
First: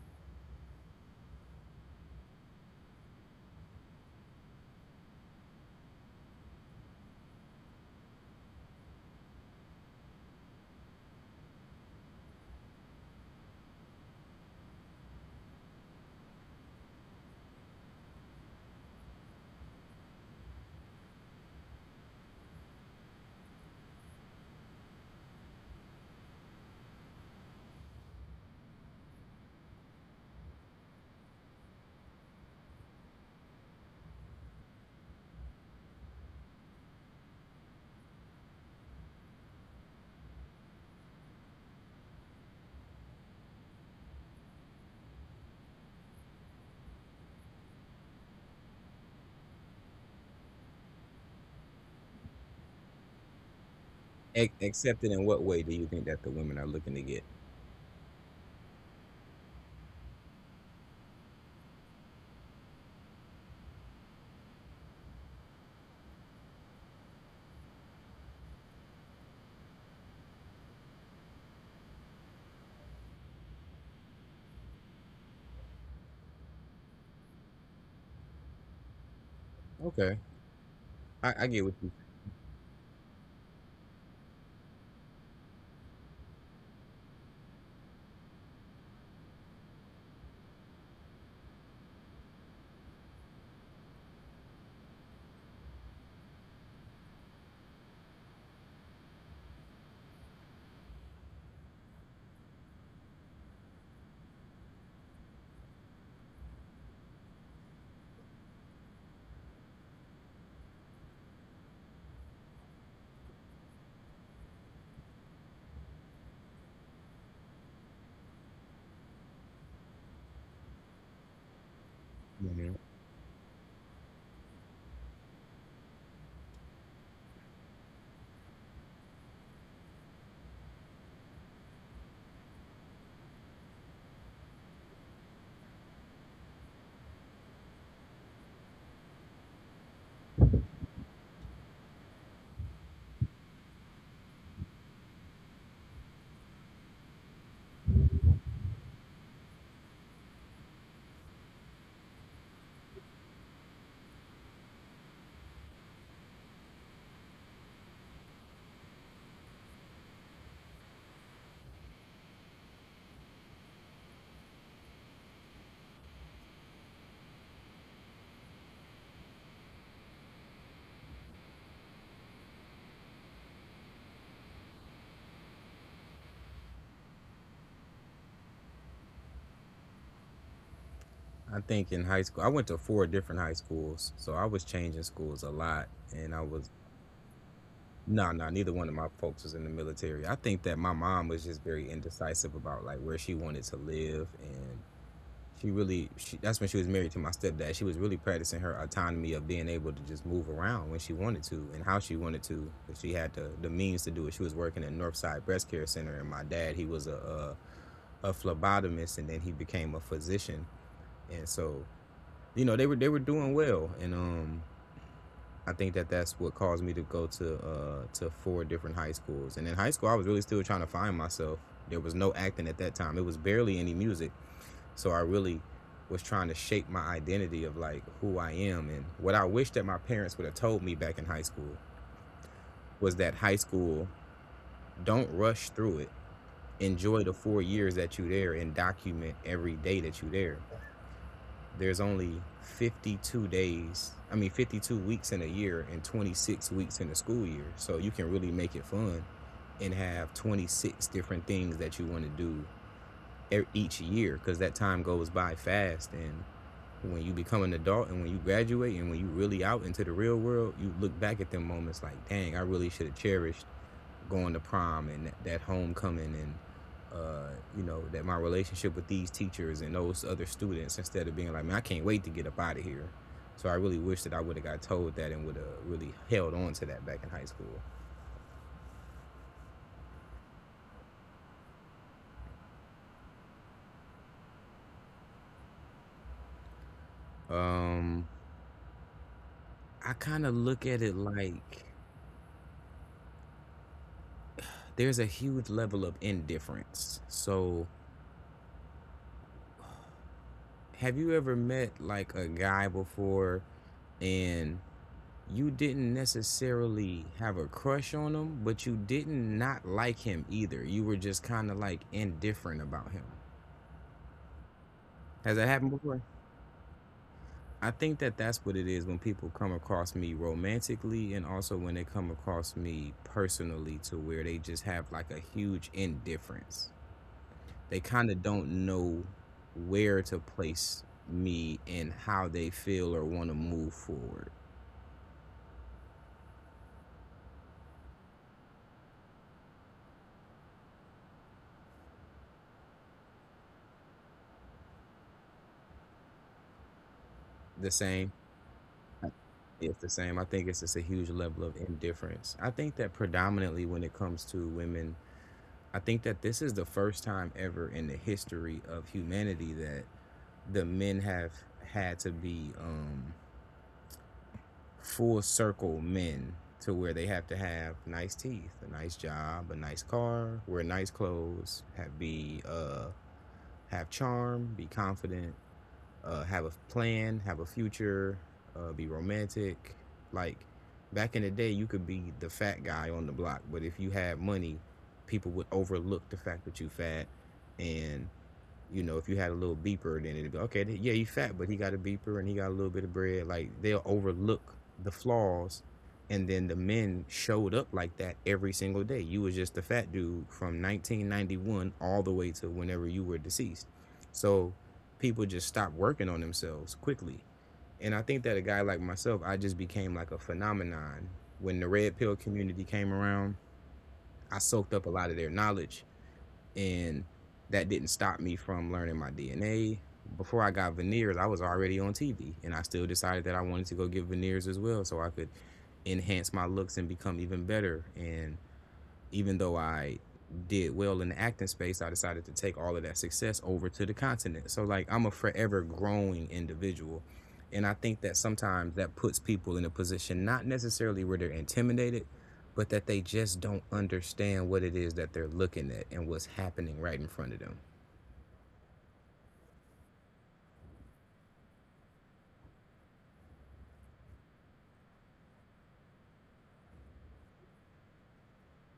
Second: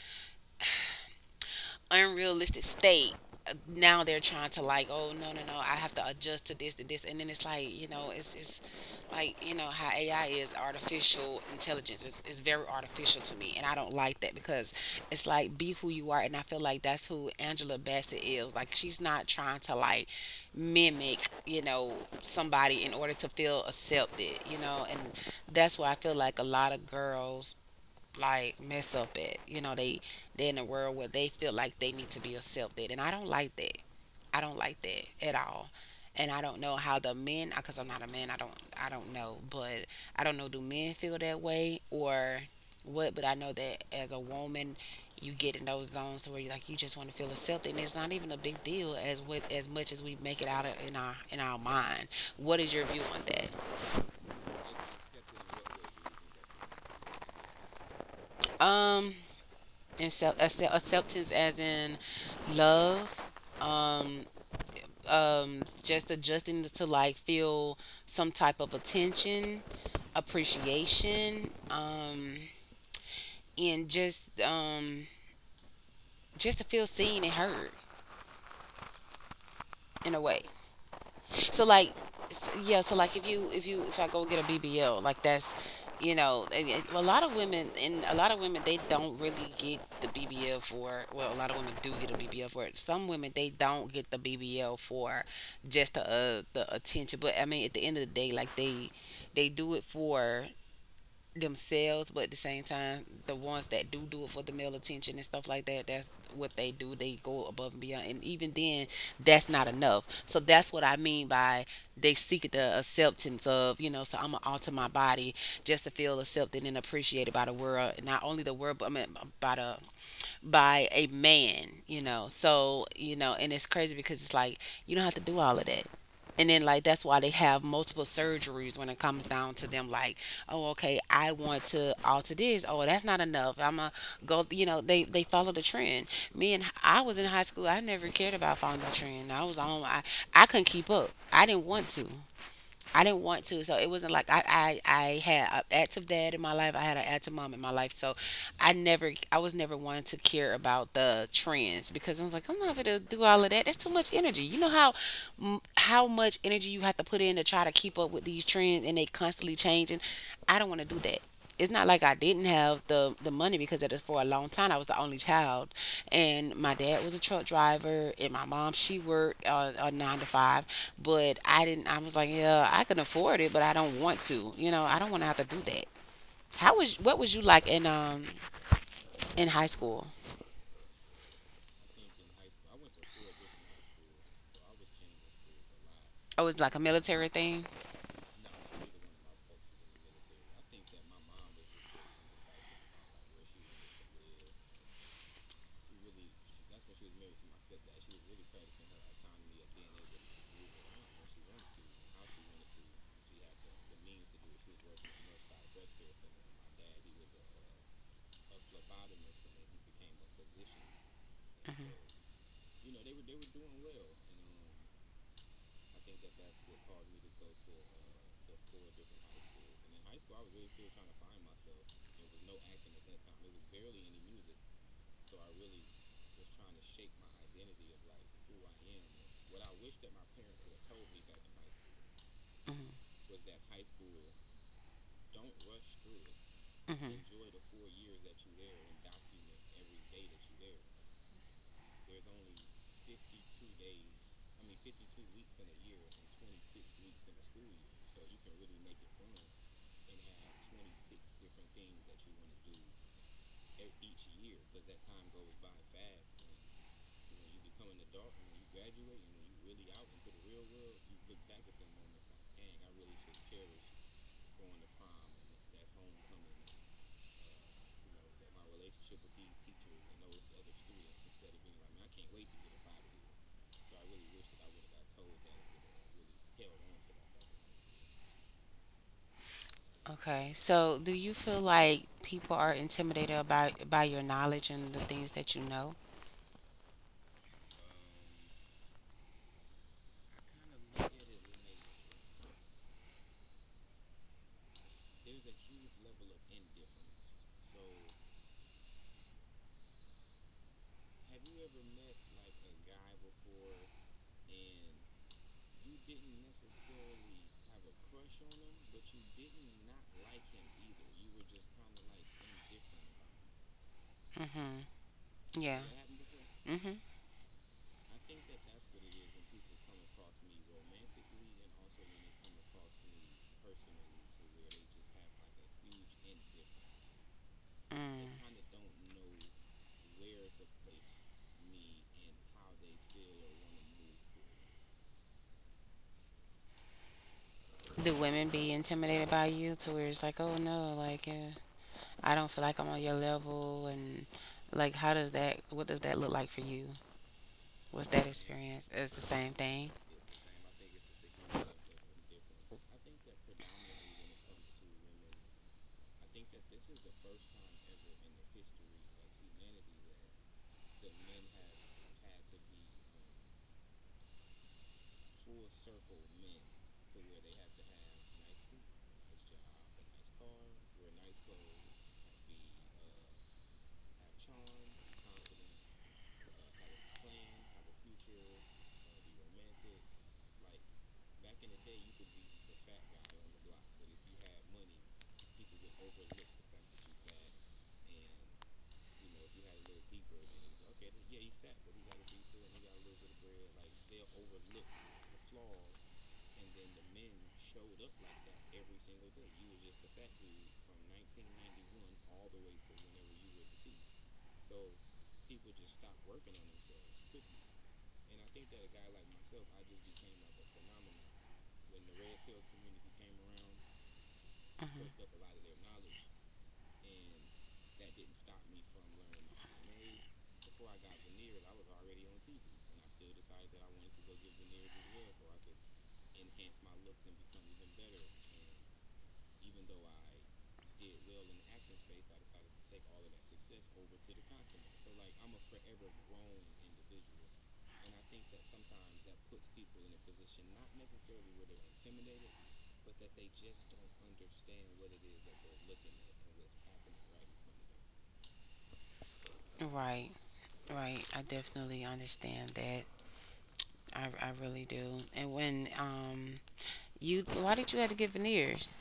Speaker 1: unrealistic state, now they're trying to like, oh no no no, I have to adjust to this and then it's like, it's like, how AI is artificial intelligence. It's very artificial to me, and I don't like that, because it's like, be who you are, and I feel like that's who Angela Bassett is. Like, she's not trying to like mimic, somebody in order to feel accepted, and that's why I feel like a lot of girls like mess up at. You know, they in a world where they feel like they need to be accepted, and I don't like that. I don't like that at all. And I don't know how the men, because I'm not a man. I don't know, but I don't know. Do men feel that way or what? But I know that as a woman, you get in those zones where you just want to feel accepted, and it's not even a big deal as with as much as we make it out of in our mind. What is your view on that?
Speaker 2: Except that, in what way do you think that the women are looking to get?
Speaker 1: Um. And self acceptance as in love, um just adjusting to like feel some type of attention, appreciation, and just to feel seen and heard
Speaker 2: Okay,
Speaker 1: in a way.
Speaker 2: I get what
Speaker 1: So
Speaker 2: you.
Speaker 1: like, yeah. So like, if I go get a BBL, like that's, you know, and well, a lot of women they don't really get the BBL for. Well, a lot of women do get a BBL for it. Some women they don't get the BBL for just the attention. But I mean, at the end of the day, like they do it for themselves, but at the same time, the ones that do do it for the male attention and stuff like that, that's what they do. They go above and beyond, and even then, that's not enough. So that's what I mean by they seek the acceptance of, you know. So I'm gonna alter my body just to feel accepted and appreciated by the world, not only the world, but I mean, by the by a man, you know.
Speaker 2: Mhm.
Speaker 1: So, you know, and it's crazy because it's like you don't have to do all of that. And then like that's why they have multiple surgeries when it comes down to them like, oh okay, I want to alter this. Oh, that's not enough. I'm a go, you know, they follow the trend. Me and I was in high school, I never cared about following the trend. I was on I couldn't keep up. I didn't want to. I didn't want to, so it wasn't like I had an active dad in my life. I had an active mom in my life, so I was never one to care about the trends because I was like I'm not gonna do all of that. That's too much energy. You know how how much energy you have to put in to try to keep up with these trends and they constantly changing. I don't want to do that. It's not like I didn't have the money because it is for a long time I was the only child, and my dad was a truck driver, and my mom she worked a nine to five, but I didn't. I was like, yeah, I can afford it, but I don't want to. You know, I don't want to have to do that. How was what was you like in high school?
Speaker 2: I think in high school, I went to four different high schools, so I was changing schools a lot, and I
Speaker 1: Oh, it's
Speaker 2: was.
Speaker 1: like a military thing.
Speaker 2: No, no, neither one of my folks was in the military. I think that my mom was just very indecisive about like where she wanted to live, and that's when she was married to my stepdad. She was really practicing her autonomy of being able to just move around when she wanted to and how she wanted to, but she had the means to do it. She was working at Northside Breast Care Center, and my dad, he was a phlebotomist, and then he became a physician. And so they were doing well. And I think that that's what caused me to go to to four different high schools. And in high school I was really still trying to find myself. There was no acting at that time, it was barely any music. So I really was trying to shape my identity of like who I am. And what I wish that my parents would have told me back in high school
Speaker 1: Mm-hmm.
Speaker 2: was that high school, don't rush through it.
Speaker 1: Mm-hmm.
Speaker 2: Enjoy the 4 years that you're there and document every day that you're there. There's only 52 days, I mean, 52 weeks in a year and 26 weeks in the school year. So you can really make it fun and have 26 different things that you want to do each year, because that time goes by fast. And when you become an adult and when you graduate and when you really out into the real world, you look back at them moments like, dang, I really should have cherished going to prom and that, homecoming and uh, that my relationship with these teachers and those other students, instead of being like, man, I can't wait to get up out of here. So I really wish that I would have got told that and would have really held on to that back in high school.
Speaker 1: Okay, so do you feel like people are intimidated about by your knowledge and the things that you know?
Speaker 2: um, I kind of look at it like there's a huge level of indifference. So have you ever met like a guy before, and you didn't necessarily have a crush on him, but you didn't not like him either. You were just kind of like indifferent about him.
Speaker 1: Mm-hmm.
Speaker 2: Has that
Speaker 1: Yeah.
Speaker 2: happened before?
Speaker 1: Mm-hmm.
Speaker 2: I think that that's what it is when people come across me romantically, and also when they come across me personally, to where they just have like a huge indifference. They
Speaker 1: Mm.
Speaker 2: kind of don't know where to place me and how they feel or want to move forward.
Speaker 1: Do women be intimidated by you to where it's like, oh no, like I don't feel like I'm on your level, and like how does that? What does that look like for you?
Speaker 2: The
Speaker 1: What's that
Speaker 2: same?
Speaker 1: experience? It's the same thing.
Speaker 2: It's the same. I think it's just a huge level of indifference. I think that predominantly when it comes to women, I think that this is the first time ever in the history of humanity that the men have had to be full circle men, to where they have to have nice teeth, a nice job, a nice car, wear nice clothes, have be have charm, be confident, have a plan, have a future, be romantic. Like back in the day, you could be the fat guy on the block, but if you had money, people would overlook the fact that you fat. And you know, if you had a little beeper, then it'd be okay. Yeah, he's fat, but he got a beeper and he got a little bit of bread. Like they'll overlook the flaws, and then the men showed up like that every single day. You was just a fat dude from 1991 all the way to whenever you were deceased. So people just stopped working on themselves quickly. And I think that a guy like myself, I just became like a phenomenon. When the red pill community came around, I soaked up a lot of their
Speaker 1: Hmm.
Speaker 2: knowledge, and that didn't stop me from learning my DNA. Before I got veneers, I was already on TV, and I still decided that I wanted to go get veneers as well, so I could enhance my looks and become even better. And even though I did well in the acting space, I decided to take all of that success over to the continent. So like I'm a forever growing individual. And I think that sometimes that puts people in a position not necessarily where they're intimidated, but that they just don't understand what it is that they're looking at and what's happening right in front of them.
Speaker 1: Right, right. I definitely understand that. I really do. And when you, why did you have to get veneers?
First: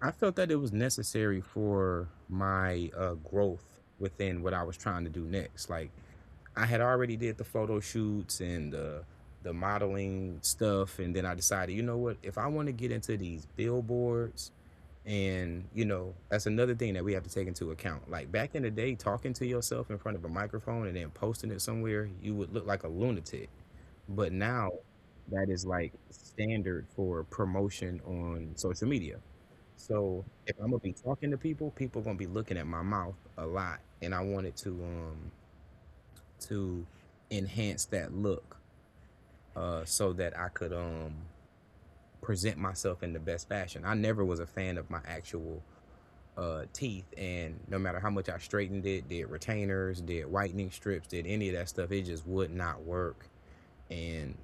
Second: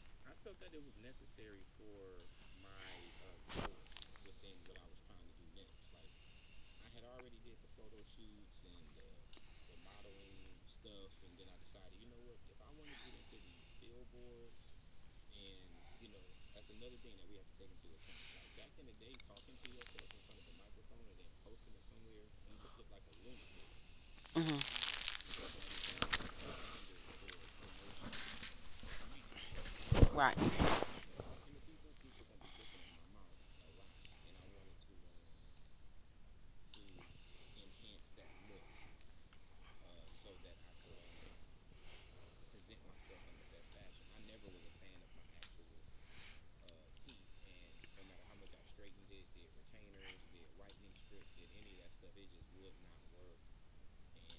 Speaker 2: I felt that it was necessary for my growth within what I was trying to do next. Like I had already did the photo shoots and the modeling stuff, and then I decided, you know what, if I want to get into these billboards, and you know, that's another thing that we have to take into account. Like back in the day, talking to yourself in front of a microphone and then posting it somewhere, you would look like a lunatic. But now,
Speaker 1: Mm-hmm.
Speaker 2: that is like standard for promotion on social media. So
Speaker 1: Right.
Speaker 2: if I'm gonna be talking to people, people gonna be looking at my mouth a lot, and I wanted to to enhance that look, so that I could present myself in the best fashion. I never was a fan of my actual teeth, and no matter how much I straightened it, did retainers, did whitening strips, did any of that stuff, it just would not work. And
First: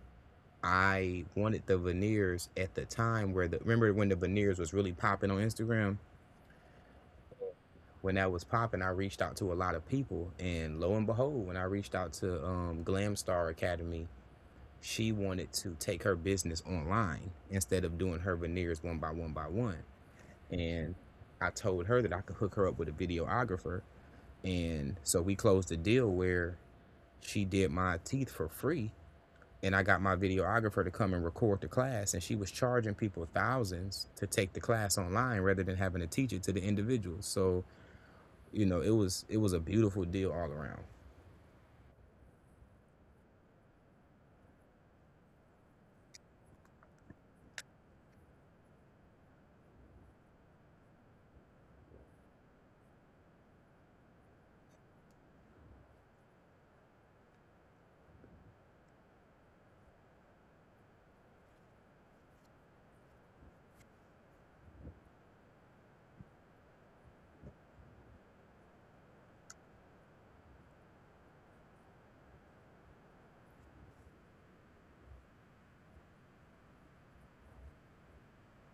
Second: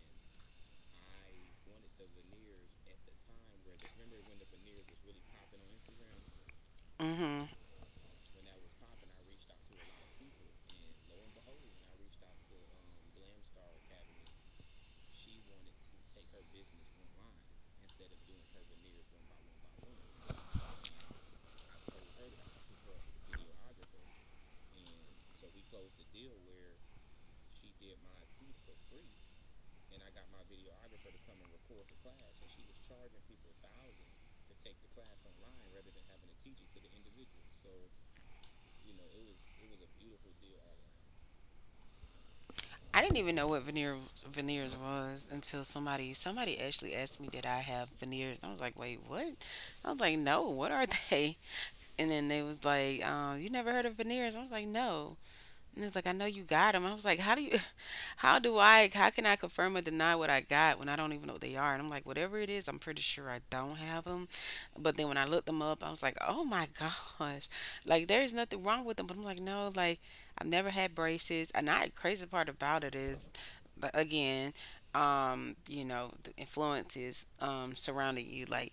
Speaker 2: I wanted the veneers at the time where the remember when the veneers was really popping on Instagram,
Speaker 1: Mm-hmm.
Speaker 2: when that was popping, I reached out to a lot of people, and lo and behold, when I reached out to Glam Star Academy, she wanted to take her business online instead of doing her veneers one by one by one. And I told her that I could hook her up with a videographer, and so we closed a deal where she did my teeth for free, and I got my videographer to come and record the class. And she was charging people thousands to take the class online rather than having to teach it to the individuals. So you know, it was a beautiful deal all around.
Speaker 1: I didn't even know what veneers was until somebody actually asked me did I have veneers and I was like wait what. I was like no what are (laughs) they. And then they was like you never heard of veneers. I was like no. And it was like I know you got them. I was like how do you (laughs) how do I how can I confirm or deny what I got when I don't even know what they are, and I'm like whatever it is I'm pretty sure I don't have them. But then when I looked them up I was like oh my (laughs) gosh. Like there's nothing wrong with them but I'm like no. Like I've never had braces, and I crazy part about it is, but again, you know, the influences surrounding you. Like,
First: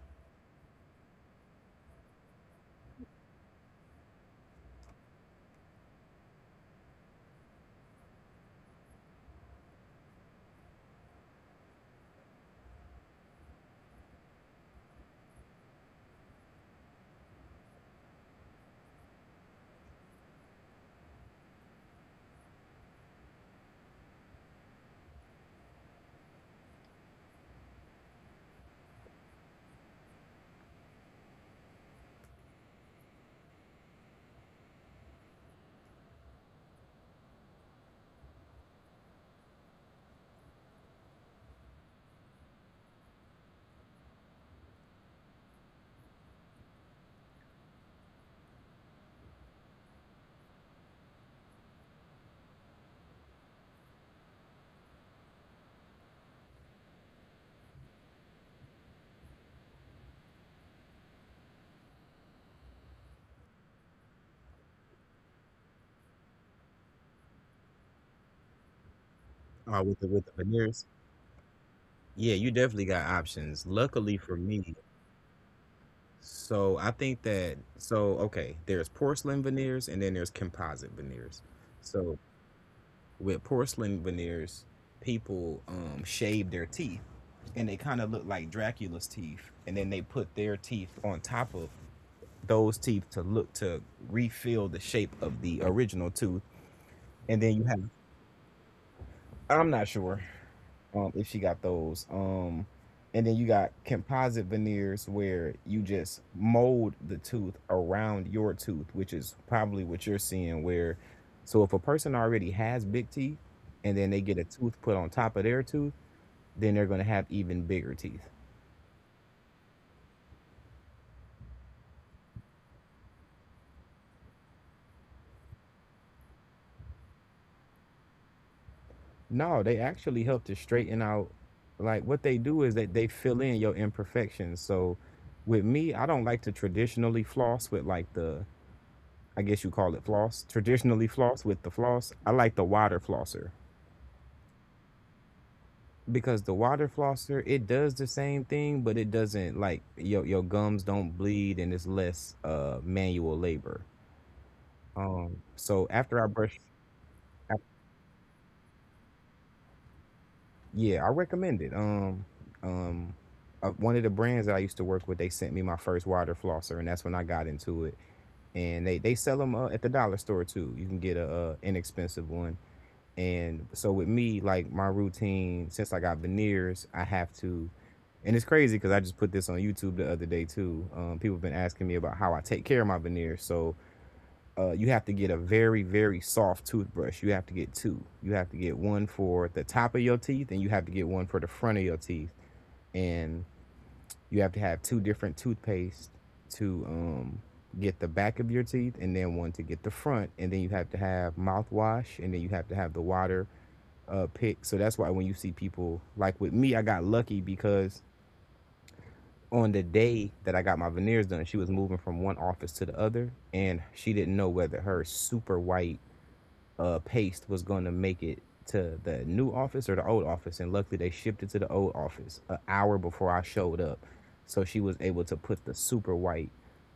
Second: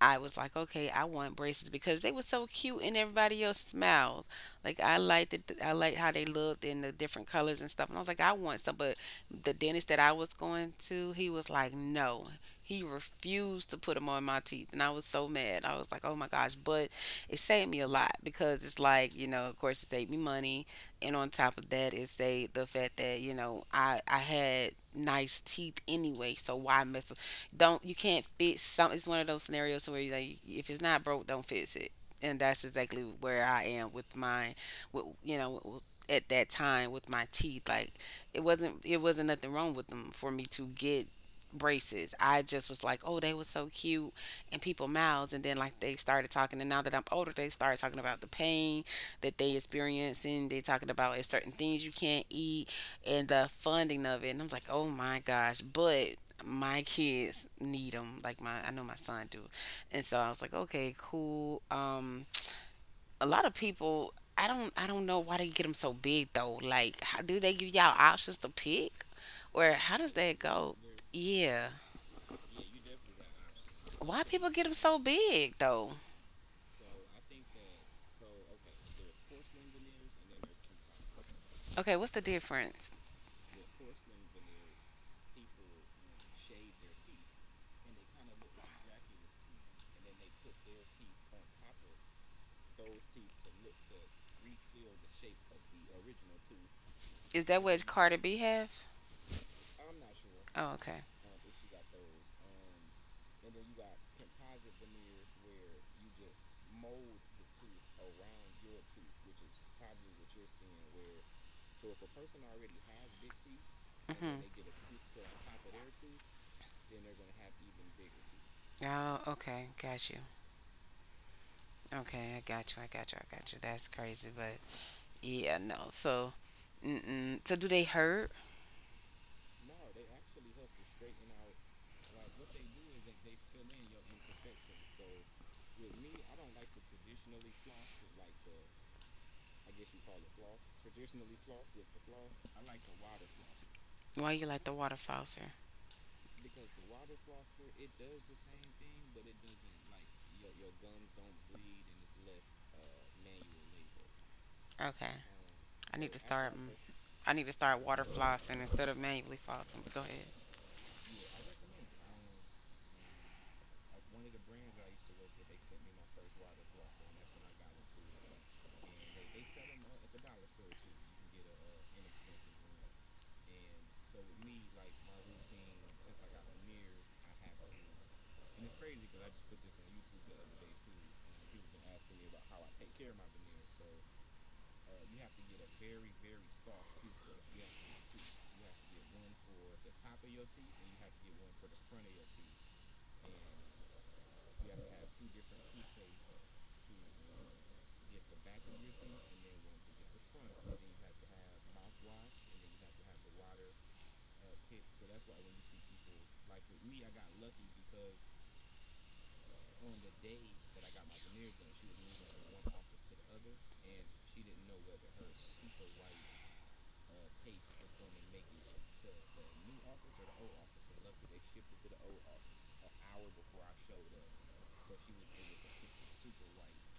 Speaker 1: I was like, okay, I want braces because they were so cute in everybody else's mouth. Like, I liked it. I liked how they looked and the different colors and stuff. And I was like, I want some. But the dentist that I was going to, he was like, no. He refused to put them on my teeth, and I was so mad. I was like, "Oh my gosh!" But it saved me a lot because it's like, you know, of course, it saved me money, and on top of that is they the fact that you know I had nice teeth anyway, so why mess with? Don't you can't fix some? It's one of those scenarios where you like if it's not broke, don't fix it, and that's exactly where I am with mine. With you know at that time with my teeth, like it wasn't nothing wrong with them for me to get braces. I just was like, oh, they were so cute in people's mouths, and then like they started talking, and now that I'm older, they started talking about the pain that they experiencing. They talking about it's certain things you can't eat and the funding of it. And I'm like, oh my gosh! But my kids need them. Like I know my son do. And so I was like, okay, cool. A lot of people, I don't know why they get them so big though. Like, how, do they give y'all options to pick, or
Speaker 2: Oh,
Speaker 1: how
Speaker 2: with the
Speaker 1: does
Speaker 2: with the
Speaker 1: that go?
Speaker 2: veneers.
Speaker 1: Yeah.
Speaker 2: Yeah, you definitely got options. Luckily
Speaker 1: Why
Speaker 2: for
Speaker 1: people get them
Speaker 2: me,
Speaker 1: so big though?
Speaker 2: so I think that so okay, there's porcelain veneers and then there's composite veneers.
Speaker 1: Okay, what's
Speaker 2: So
Speaker 1: the difference?
Speaker 2: with porcelain veneers, people shave their teeth, and they kind of look like Dracula's teeth, and then they put their teeth on top of those teeth to look to refill the shape of the original tooth, and
Speaker 1: Is
Speaker 2: then
Speaker 1: that
Speaker 2: you have—
Speaker 1: what Cardi B have?
Speaker 2: I'm not sure.
Speaker 1: Oh, okay.
Speaker 2: If she got those. And then you got composite veneers where you just mold the tooth around your tooth, which is probably what you're seeing. Where, so if a person already has big teeth, and then they get
Speaker 1: Mm-hmm.
Speaker 2: a tooth put on top of their tooth, then they're gonna have even bigger teeth.
Speaker 1: Oh, okay. Got you. Okay, I got you. I got you. I got you. That's crazy, but yeah, no. So, mm-mm. So, do they hurt?
Speaker 2: No, they actually help to straighten out. Like what they do is that they fill in your imperfections. So with me, I don't like to traditionally floss with like the I guess you call it floss. Traditionally floss with the floss. I like the water flosser,
Speaker 1: Why you like the water flosser?
Speaker 2: because the water flosser, it does the same thing, but it doesn't like your gums don't bleed, and it's less manual labor.
Speaker 1: Okay,
Speaker 2: So
Speaker 1: I need to
Speaker 2: after I
Speaker 1: start.
Speaker 2: brush,
Speaker 1: Mm, I need to
Speaker 2: I,
Speaker 1: start water flossing instead of manually flossing. But go ahead.
Speaker 2: yeah, I recommend it. Um, one of the brands that I used to work with, they sent me my first water flosser, and that's when I got into it. And they sell them at the dollar store too. You can get a, inexpensive one. And so with me, like my routine, since I got veneers, I have to— and it's crazy because I just put this on YouTube the other day too. People have been asking me about how I take care of my veneers. So you have to get a very, very soft toothbrush. You have to get two. You have to get one for the top of your teeth, and you have to get one for the front of your teeth. And you have to have two different toothpaste to get the back of your teeth, and then one to get the front. And then you have to have mouthwash, and then you have to have the water pick. So that's why when you see people like— with me, I got lucky, because on the day that I got my veneers done, she was moving from one office to the other, and she didn't know whether her super white paste was going to make it to the new office or the old office, and luckily they shipped it to the old office an hour before I showed up, so she was able to put the super white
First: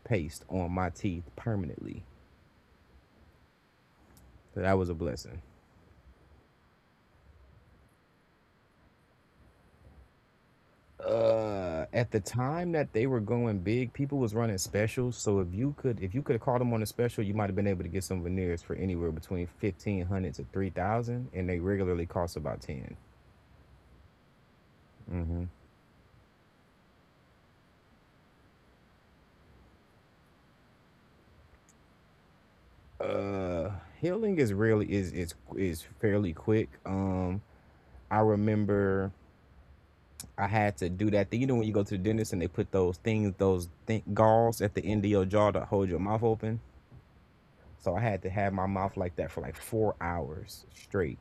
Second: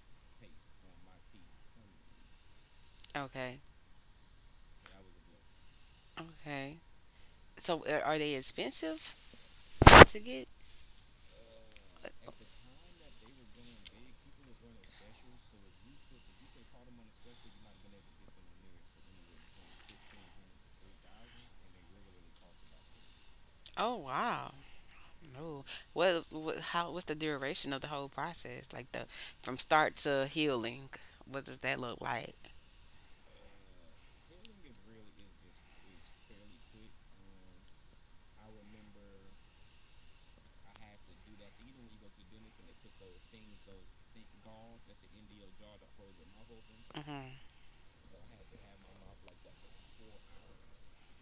Speaker 2: paste on my teeth permanently.
Speaker 1: Okay.
Speaker 2: So that was a blessing.
Speaker 1: Okay. So, are they expensive to get?
Speaker 2: At the time that they were going big, people was running specials. So if you could have called them on a special, you might have been able to get some veneers for anywhere between 1,500 to 3,000, and they regularly cost about ten.
Speaker 1: Oh wow.
Speaker 2: Mm-hmm.
Speaker 1: Oh, what? How? What's the duration of the whole process? Like the from start to healing. What does that look like?
Speaker 2: Uh, healing is really is fairly quick. I remember I had to do that thing. You know when you go to the dentist and they put those things, those gauze at the end of your jaw to hold your mouth open.
Speaker 1: Hmm.
Speaker 2: So I had to have my mouth like that for like 4 hours straight,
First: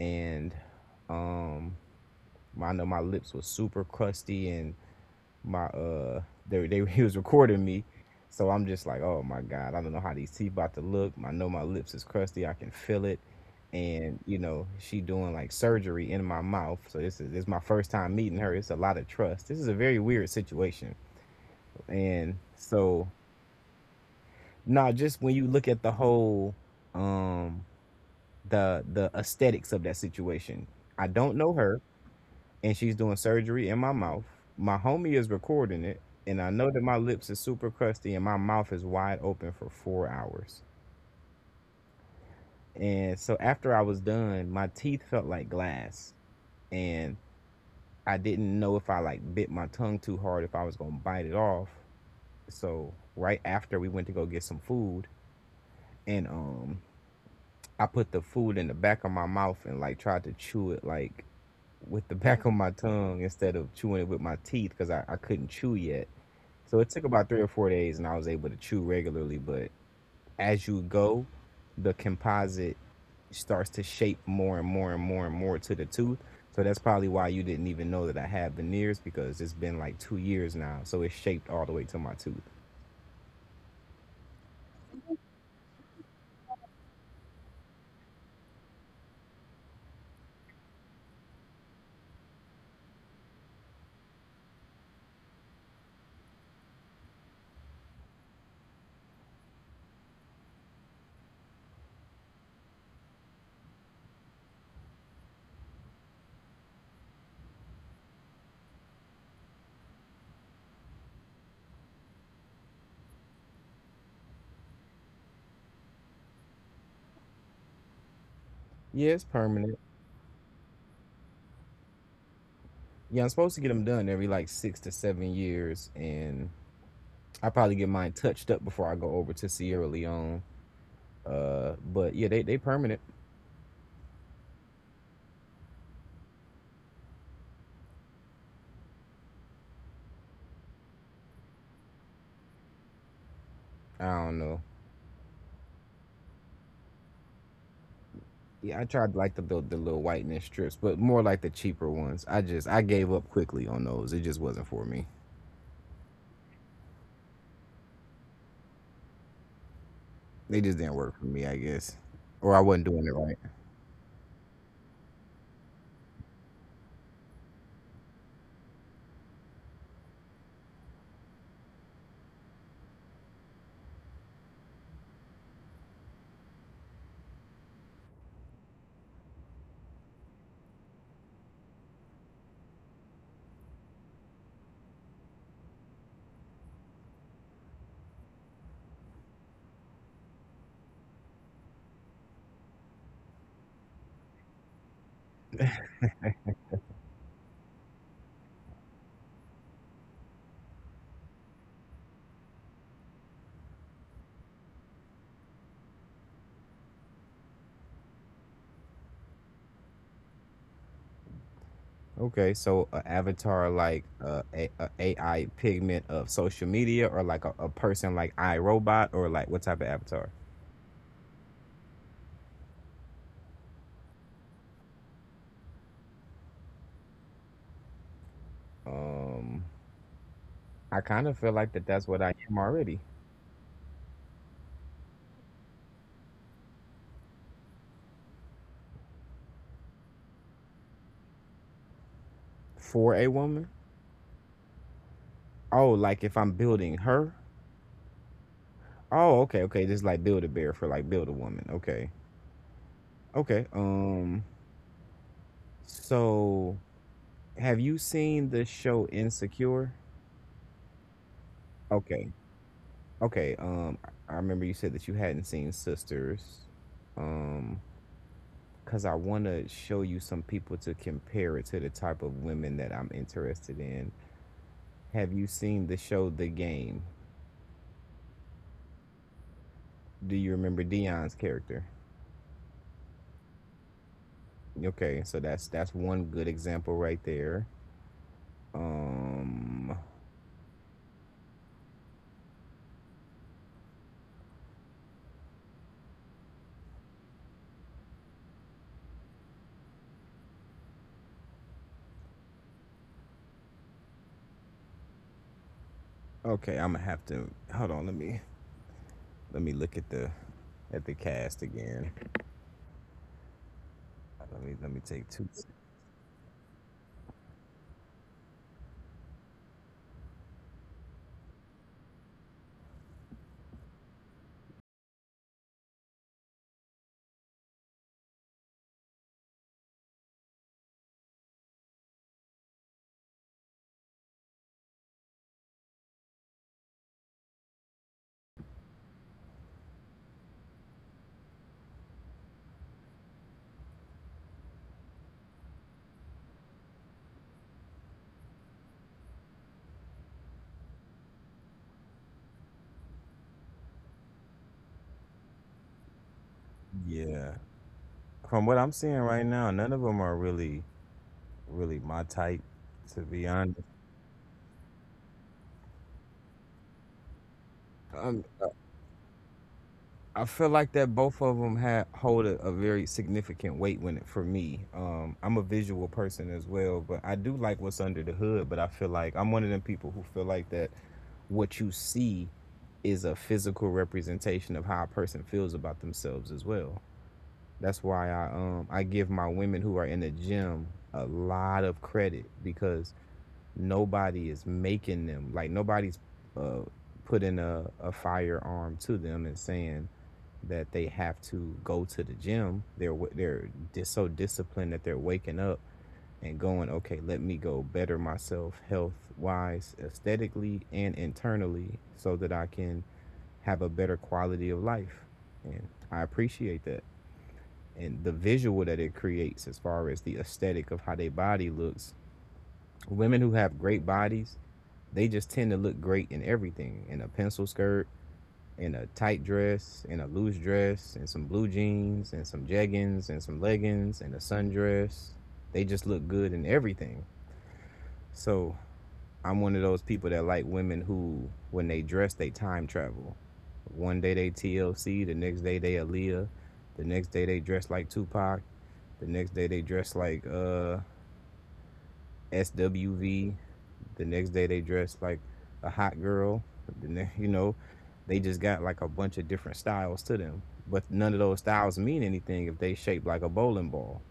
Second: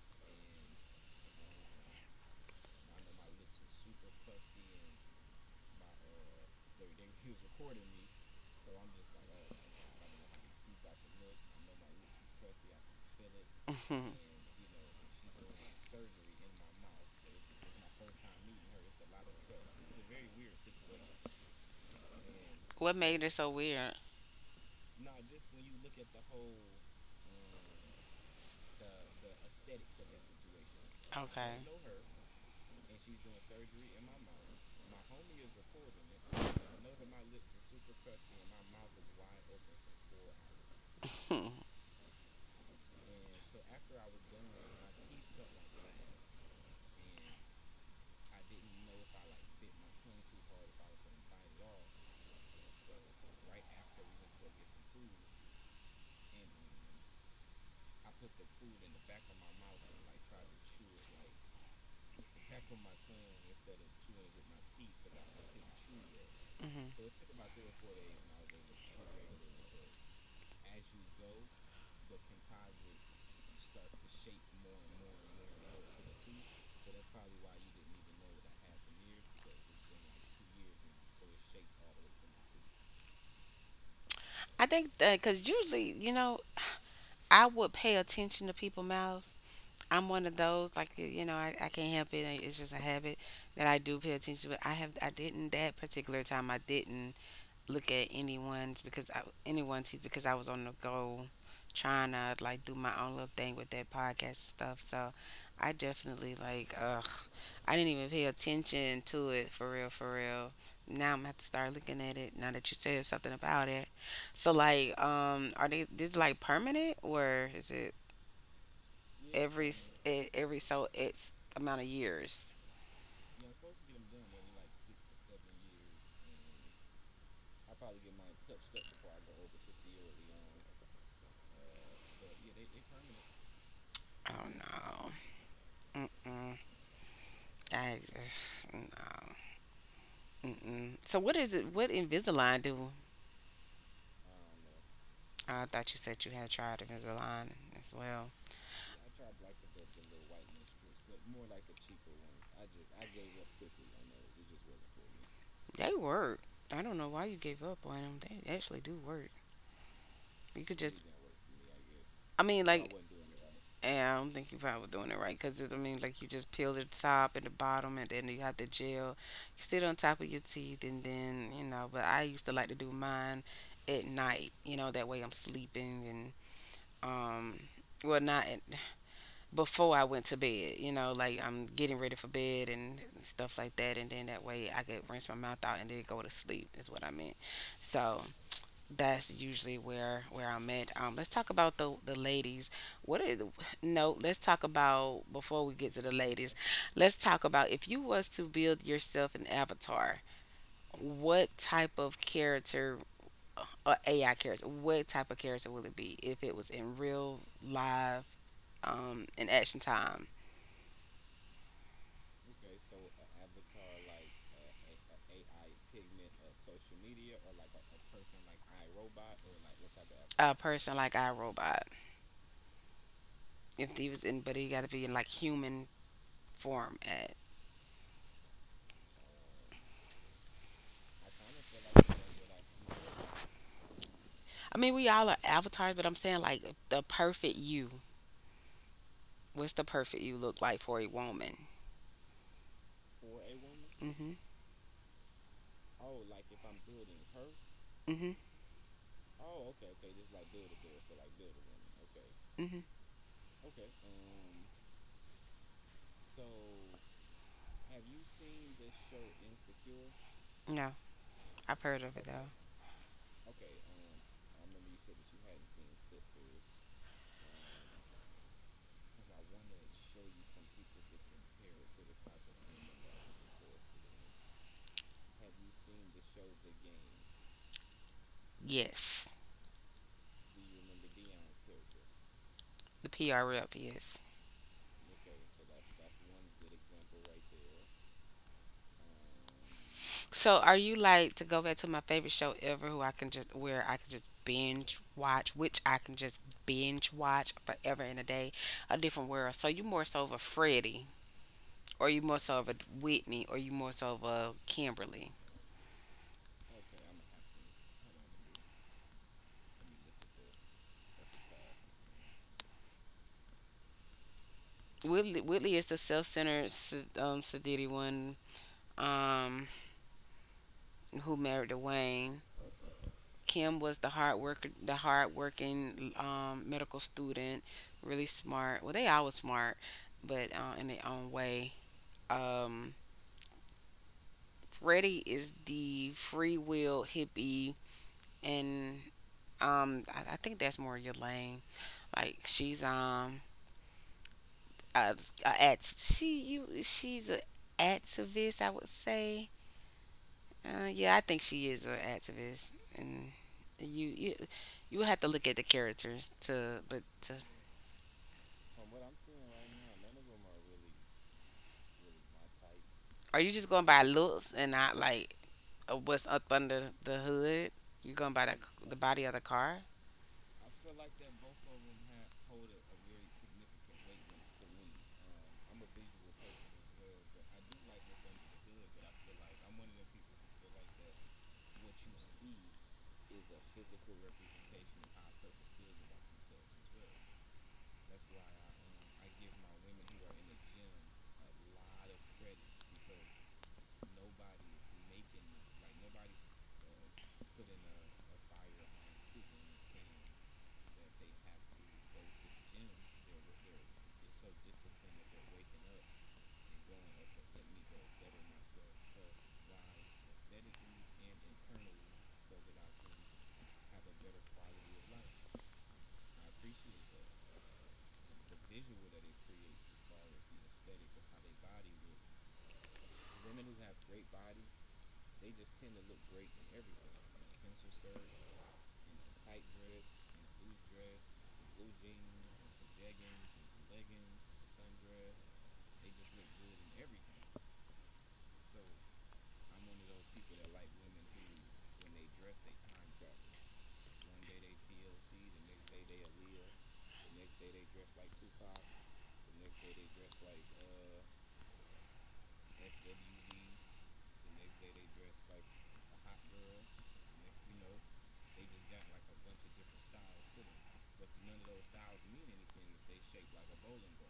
Speaker 2: and um, I know my lips were super crusty, and my they (laughs) he was recording me. So I'm just like, oh my God, I don't know how these teeth about to look. I know my lips is crusty, I can feel it.
Speaker 1: Hmm.
Speaker 2: And you know, she doing like surgery in my mouth. So this is my first time meeting her. It's a lot of trust. This is a very weird situation. And
Speaker 1: What
Speaker 2: so
Speaker 1: made it so weird?
Speaker 2: nah, just when you look at the whole um the aesthetics of that situation. I don't
Speaker 1: Okay.
Speaker 2: know her. And she's doing surgery in my mouth. My homie is recording it, and I know that my lips is super crusty and my mouth is wide open for 4 hours. And so after I was done, my teeth felt like glass, and I didn't know if I like bit my tongue too hard if I was gonna bite it off. So right after we went to go get some food, and I put the food in the back of my mouth and like tried to chew it like with the (laughs) back of my tongue instead of chewing it with my teeth because I couldn't chew yet. So it took
Speaker 1: Mm-hmm.
Speaker 2: about 3 or 4 days, and I was able to chew regularly. But as you go, the composite starts to shape more and more and more and more to the tooth. So that's probably why you didn't even know that I had veneers because it's been like 2 years now. So it's shaped all the way to my tooth.
Speaker 1: I think that because usually, you know, I would pay attention to people's mouths. I'm one of those like you know I can't help it. It's just a habit that I do pay attention to. But I didn't that particular time. I didn't look at anyone's because anyone's teeth because I was on the go trying to like do my own little thing with that podcast and stuff. So I definitely like ugh. I didn't even pay attention to it for real for real. Now I'm gonna have to start looking at it now that you said something about it. So like are they this like permanent or is it
Speaker 2: Yeah, it's permanent.
Speaker 1: every so it's amount of years.
Speaker 2: Yeah, I'm supposed to get them done every like 6 to 7 years, and I probably get mine touched up before I go over to Sierra Leone. But yeah, they permanent.
Speaker 1: Oh no. Mm-mm. I (sighs) no. Mm-mm. So what is it? What Invisalign do?
Speaker 2: I don't know.
Speaker 1: Oh, I thought you said you had tried Invisalign as well.
Speaker 2: Yeah, I tried like the little whitening strips, but more like the cheaper ones. I just I gave up quickly on those. It just wasn't for me.
Speaker 1: They work. I don't know why you gave up on them. They actually do work.
Speaker 2: They
Speaker 1: You
Speaker 2: just
Speaker 1: could
Speaker 2: didn't
Speaker 1: just.
Speaker 2: work for me, I guess,
Speaker 1: I
Speaker 2: or I
Speaker 1: mean,
Speaker 2: wasn't
Speaker 1: like,
Speaker 2: doing it right.
Speaker 1: yeah, I don't think you probably doing it right because I mean, like, you just peel the top and the bottom, and then you have the gel. You sit on top of your teeth, and then you know. But I used to like to do mine at night. You know, that way I'm sleeping and um, well, not at, before I went to bed. You know, like I'm getting ready for bed and stuff like that, and then that way I could rinse my mouth out and then go to sleep. Is what I meant. So that's usually where I'm at. Let's talk about the ladies. What are the, no? Let's talk about before we get to the ladies. Let's talk about if you was to build yourself an avatar, what type of character, or AI character, what type of character will it be if it was in real live, in action time?
Speaker 2: Okay, so an avatar like a AI pigment of social media, or like a person like iRobot, or like what type of avatar?
Speaker 1: A person like iRobot, if he was in, but he got to be in like human form. At
Speaker 2: Um, I kind of feel like that's what I am already
Speaker 1: I mean, we all are avatars, but I'm saying like the perfect you. What's the perfect you look like for a woman?
Speaker 2: for a woman.
Speaker 1: Mm. Mhm.
Speaker 2: Oh, like if I'm building her.
Speaker 1: Mm. Mhm.
Speaker 2: Oh, okay, okay. This is like build a bear for like build a woman. Okay,
Speaker 1: Mm. Mhm.
Speaker 2: okay. So have you seen the show Insecure?
Speaker 1: No, I've heard of it
Speaker 2: Okay,
Speaker 1: though.
Speaker 2: okay. I remember you said that you hadn't seen Sisters. Um, because I want to show you some people to compare it to the type of women that I'm interested in. Have you seen the show The Game?
Speaker 1: Yes,
Speaker 2: Do you remember Dion's character?
Speaker 1: the PR rep. Yes.
Speaker 2: Okay, so that's one good example right there. Um
Speaker 1: So, are you like to go back to my favorite show ever, who I can just where I can just binge watch, which I can just binge watch forever and a day, A Different World. So you more so of a Freddie, or you more so of a Whitney, or you more so of a Kimberly.
Speaker 2: okay, I'm gonna have to hold on, let me look at the cast again. Let me take
Speaker 1: Whitley,
Speaker 2: two.
Speaker 1: Whitley is the self-centered sadity one um, who married Dwayne. Kim was the hard worker, the hard working medical student, really smart. Well, they all was smart, but in their own way. Um, Freddie is the free will hippie, and I think that's more your lane. Like she's a, a act- she you she's a activist, I would say. Yeah, I think she is an activist, and you you you have to look at the characters to but to.
Speaker 2: Yeah. From what I'm seeing right now, none of them are really really my type to
Speaker 1: Are
Speaker 2: be
Speaker 1: you just
Speaker 2: honest.
Speaker 1: going by looks and not like what's up under the hood? You're going
Speaker 2: Um
Speaker 1: by the body of the car.
Speaker 2: I feel like that both of them had hold a very significant weight when it for me. I'm a visual person as well, but I do like what's under the hood, but I feel like I'm one of them people who feel like that what you see is a physical representation of how a person feels about themselves as well. That's why I give my women who are in the gym a lot of credit because nobody is making them like nobody's uh, putting a firearm to them and saying that they have to go to the gym. They're so disciplined that they're waking up and going, okay, let me go better myself health wise, aesthetically, and internally so that I can have a better quality of life. And I appreciate that. And the visual that it creates, as far as the aesthetic of how their body looks, women who have great bodies, they just tend to look great in everything in a pencil skirt, in a tight dress, in a loose dress, in some blue jeans, and some jeggings, and some leggings, and a sundress. They just look good in everything. So I'm one of those people that like women who, when they dress, they time travel. One day they TLC, the next day they Aaliyah, the next day they dress like Tupac, the next day they dress like SWV, the next day they dress like a hot girl. You know, they just got like a bunch of different styles to them, but none of those styles mean anything if they shaped like a bowling ball.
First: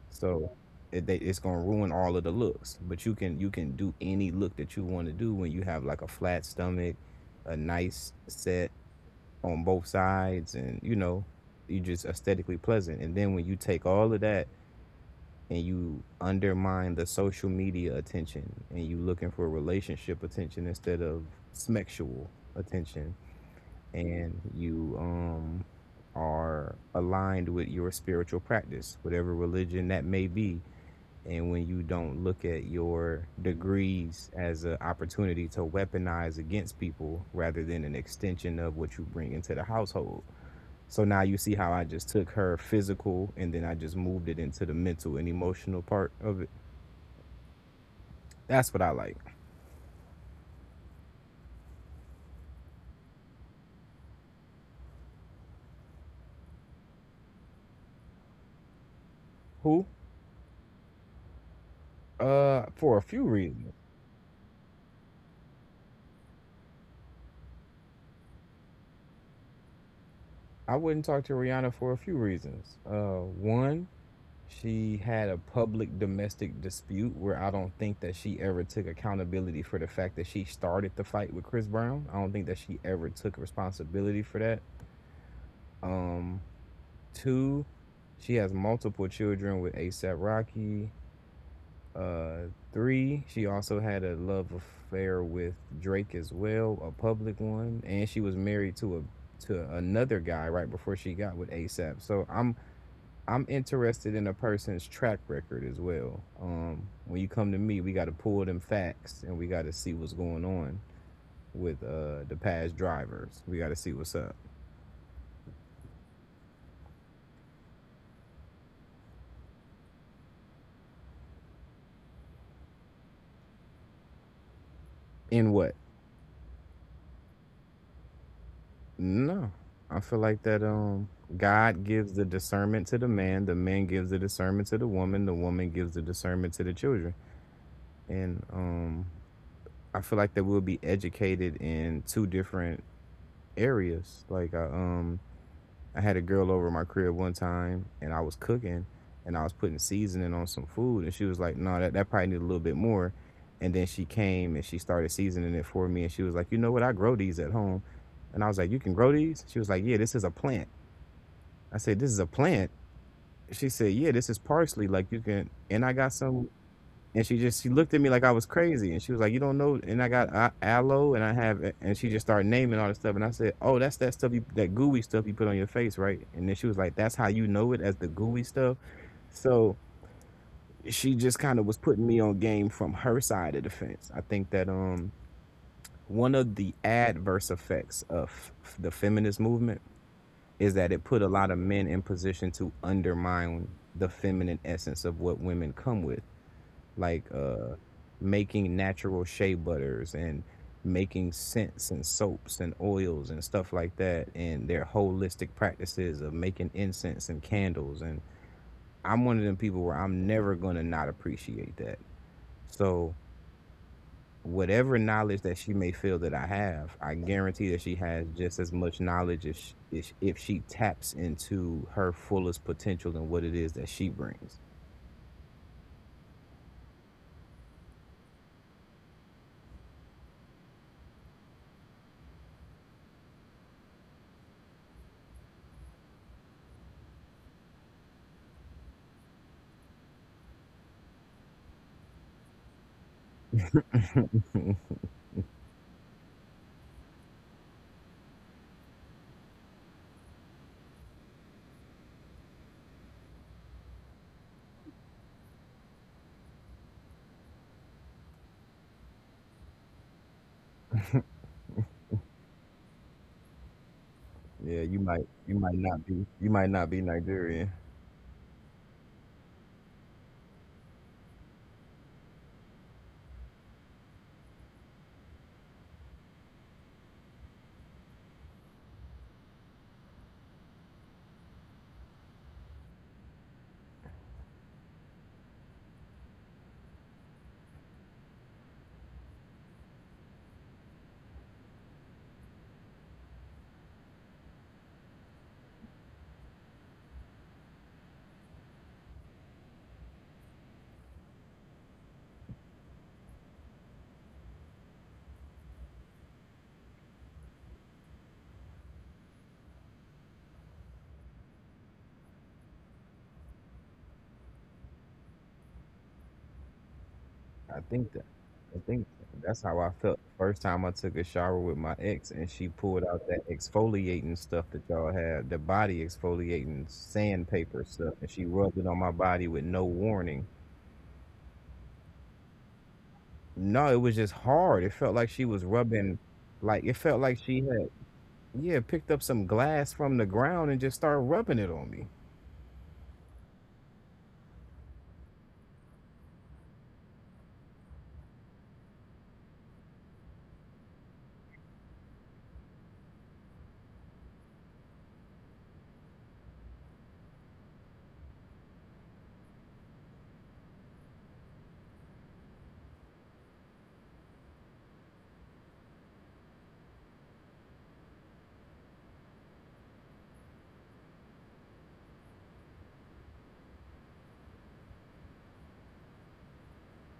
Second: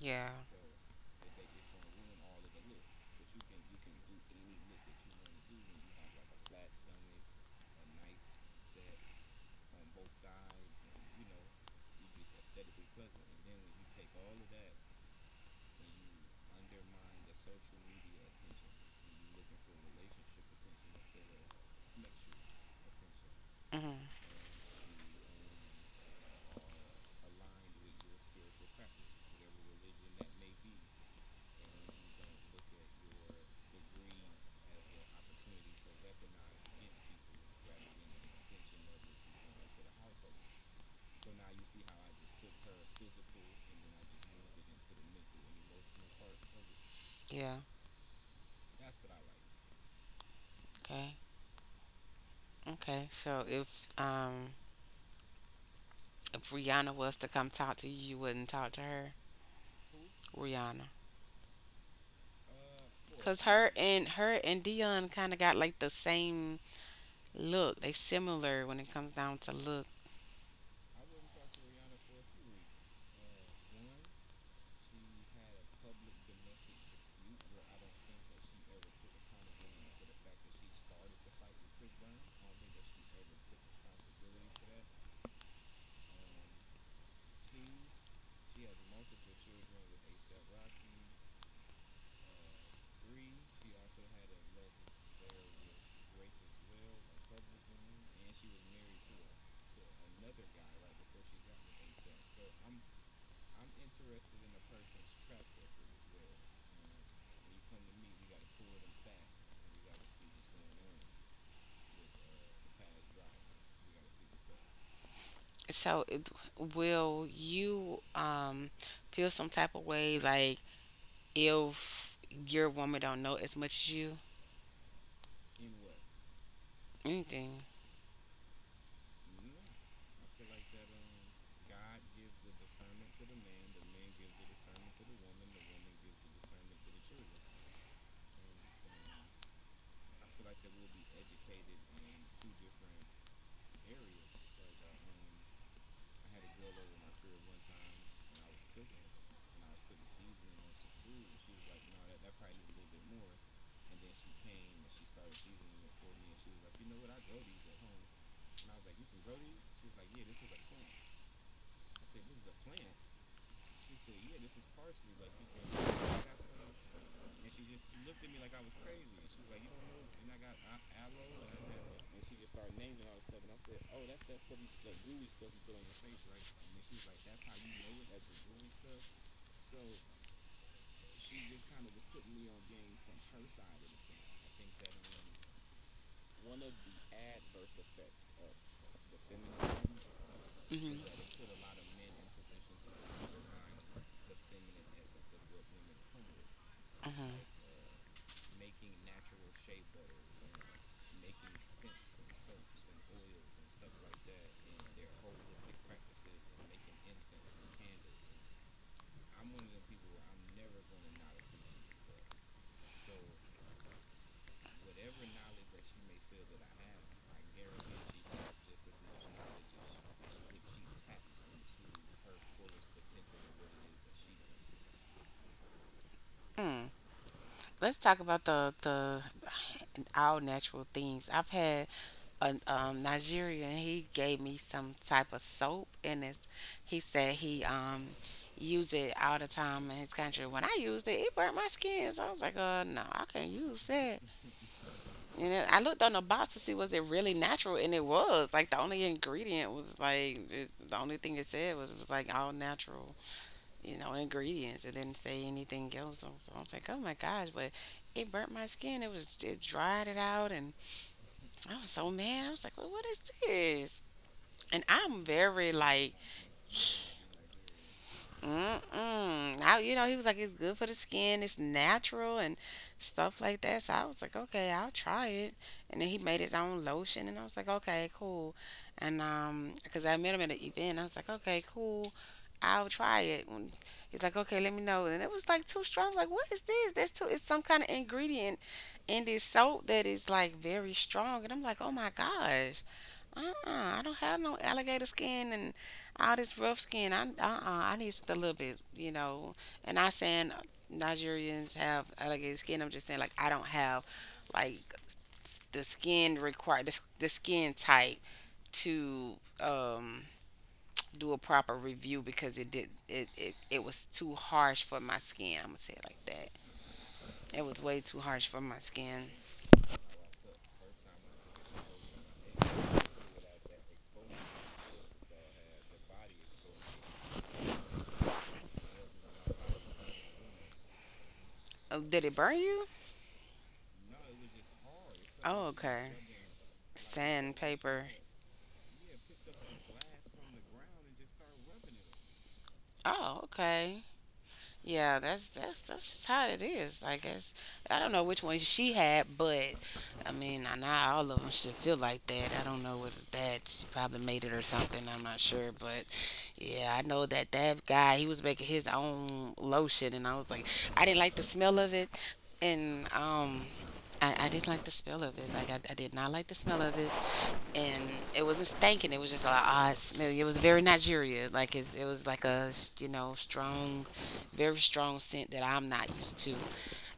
Speaker 1: Yeah.
Speaker 2: So it's gonna ruin all of the looks. But you can do any look that you want to do when you have like a flat stomach, a nice set on both sides, and you know, you just aesthetically pleasant. And then when you take all of that and you undermine the social media attention and you looking for relationship attention instead of smexual attention
Speaker 1: Hmm.
Speaker 2: and you are aligned with your spiritual practice whatever religion that may be and when you don't look at your degrees as an opportunity to weaponize against people rather than an extension of what you bring into the household. So now you see how I just took her physical and then I just moved it into the mental and emotional part of it.
Speaker 1: Yeah.
Speaker 2: That's what I like.
Speaker 1: Okay. Okay. So if Rihanna was to come talk to you, you wouldn't talk to her.
Speaker 2: Who?
Speaker 1: Rihanna.
Speaker 2: For a few
Speaker 1: Cause her
Speaker 2: reasons.
Speaker 1: and her and Dion kind of got like the same look. They similar when it comes down to look.
Speaker 2: I wouldn't talk to Rihanna for a few reasons. One, she had a public domestic dispute where I don't think that she ever took accountability for the fact that she started the fight with Chris Brown. I don't think that she ever took responsibility for that. Um, two, she has multiple children with ASAP Rocky. Three, she also had a love affair with Drake as well, a public one, and she was married to a to another guy right before she got with ASAP. So I'm interested in a person's track record as well. When you come to me, we got to pull them facts and we got to see what's going on with the past drivers. We got to see what's up.
Speaker 1: So, it- will you feel some type of way like if your woman don't know as much as you,
Speaker 2: In what?
Speaker 1: anything.
Speaker 2: No, I feel like that God gives the discernment to the man gives the discernment to the woman gives the discernment to the children, and I feel like that we'll be educated in two different areas. Like I had a girl over at my crib one time and I was cooking and I was putting seasoning on some food and she was like, no, that probably need a little bit more. And then she came and she started seasoning it for me and she was like, you know what, I grow these at home. And I was like, you can grow these? She was like, yeah, this is a plant. I said, this is a plant. She said, yeah, this is parsley. Like you can and I got some and she just she looked at me like I was crazy, and she was like, "You don't know." And I got aloe, and I have, and she just started naming all this stuff, and I said, "Oh, that's that stuff, you, that gooey stuff you put on your face, right?" And then she was like, "That's how you know it as the gooey stuff." So she just kind of was putting me on game from her side of the fence. I think that one of the adverse effects of the feminist movement is that
Speaker 1: Hmm.
Speaker 2: it put a lot of men in position to undermine the feminine essence of what women come with like
Speaker 1: Hmm.
Speaker 2: making natural shea butters and making scents and soaps and oils and stuff like that and their holistic practices of making incense and candles and I'm one of them people where I'm never going to not appreciate that. So whatever knowledge that she may feel that I have, I guarantee that she has just as much knowledge as if she taps into her fullest potential and what it is that she brings.
Speaker 1: Mm. Let's talk about the all natural things. I've had a Nigerian. He gave me some type of soap, and it's he said he used it all the time in his country. When I used it, it burnt my skin. So I was like, no, I can't use that.
Speaker 2: (laughs)
Speaker 1: And then I looked on the box to see was it really natural, and it was. Like the only ingredient was like it, the only thing it said was like all natural, you know, ingredients. It didn't say anything else. So I was like, oh my gosh! But it burnt my skin. It was it dried it out, and I was so mad. I was like, well, what is this?
Speaker 2: Yeah,
Speaker 1: And I'm
Speaker 2: you
Speaker 1: very
Speaker 2: might not
Speaker 1: like
Speaker 2: be you might not be Nigerian.
Speaker 1: Mm-mm. Now, you know, he was like, it's good for the skin, it's natural and stuff like that. So I was like, okay, I'll try it. And then he made his own lotion, and I was like, okay, cool. And because I met him at an event, I was like, okay, cool, I'll try it. And he's like, okay, let me know. And it was like too strong. I was like, what is this? That's too. It's some kind of ingredient in this soap that is like very strong. And I'm like, oh my gosh. Uh-uh, I don't have no alligator skin and all this rough skin, I uh-uh, I need a little bit, you know. And not saying Nigerians have alligator skin. I'm just saying like I don't have like the skin required, the skin type to um do a proper review because it did it, it it was too harsh for my skin. I'm gonna say it like that. It
Speaker 2: I
Speaker 1: was
Speaker 2: think
Speaker 1: way
Speaker 2: that
Speaker 1: too harsh for
Speaker 2: I
Speaker 1: my
Speaker 2: think
Speaker 1: skin.
Speaker 2: that's how I felt the first time I took a shower with my ex and she pulled out that exfoliating stuff that y'all had, the body exfoliating sandpaper stuff, and she rubbed it on my body with no warning.
Speaker 1: Oh, did it burn you?
Speaker 2: No, it was just hard. It felt like she was
Speaker 1: Oh, okay.
Speaker 2: rubbing like it felt like she had
Speaker 1: Sandpaper.
Speaker 2: yeah, picked up some glass from the ground and just started rubbing it on me.
Speaker 1: Oh, okay. Yeah, that's just how it is. I guess I don't know which one she had, but I mean, I not all of them should feel like that. I don't know what's that. She probably made it or something. I'm not sure, but yeah, I know that that guy he was making his own lotion, and I was like, I didn't like the smell of it, and I didn't like the smell of it. Like I did not like the smell of it and it wasn't stinking. It was just like odd smell. It was very Nigeria. Like it was like a you know strong, very strong scent that I'm not used to,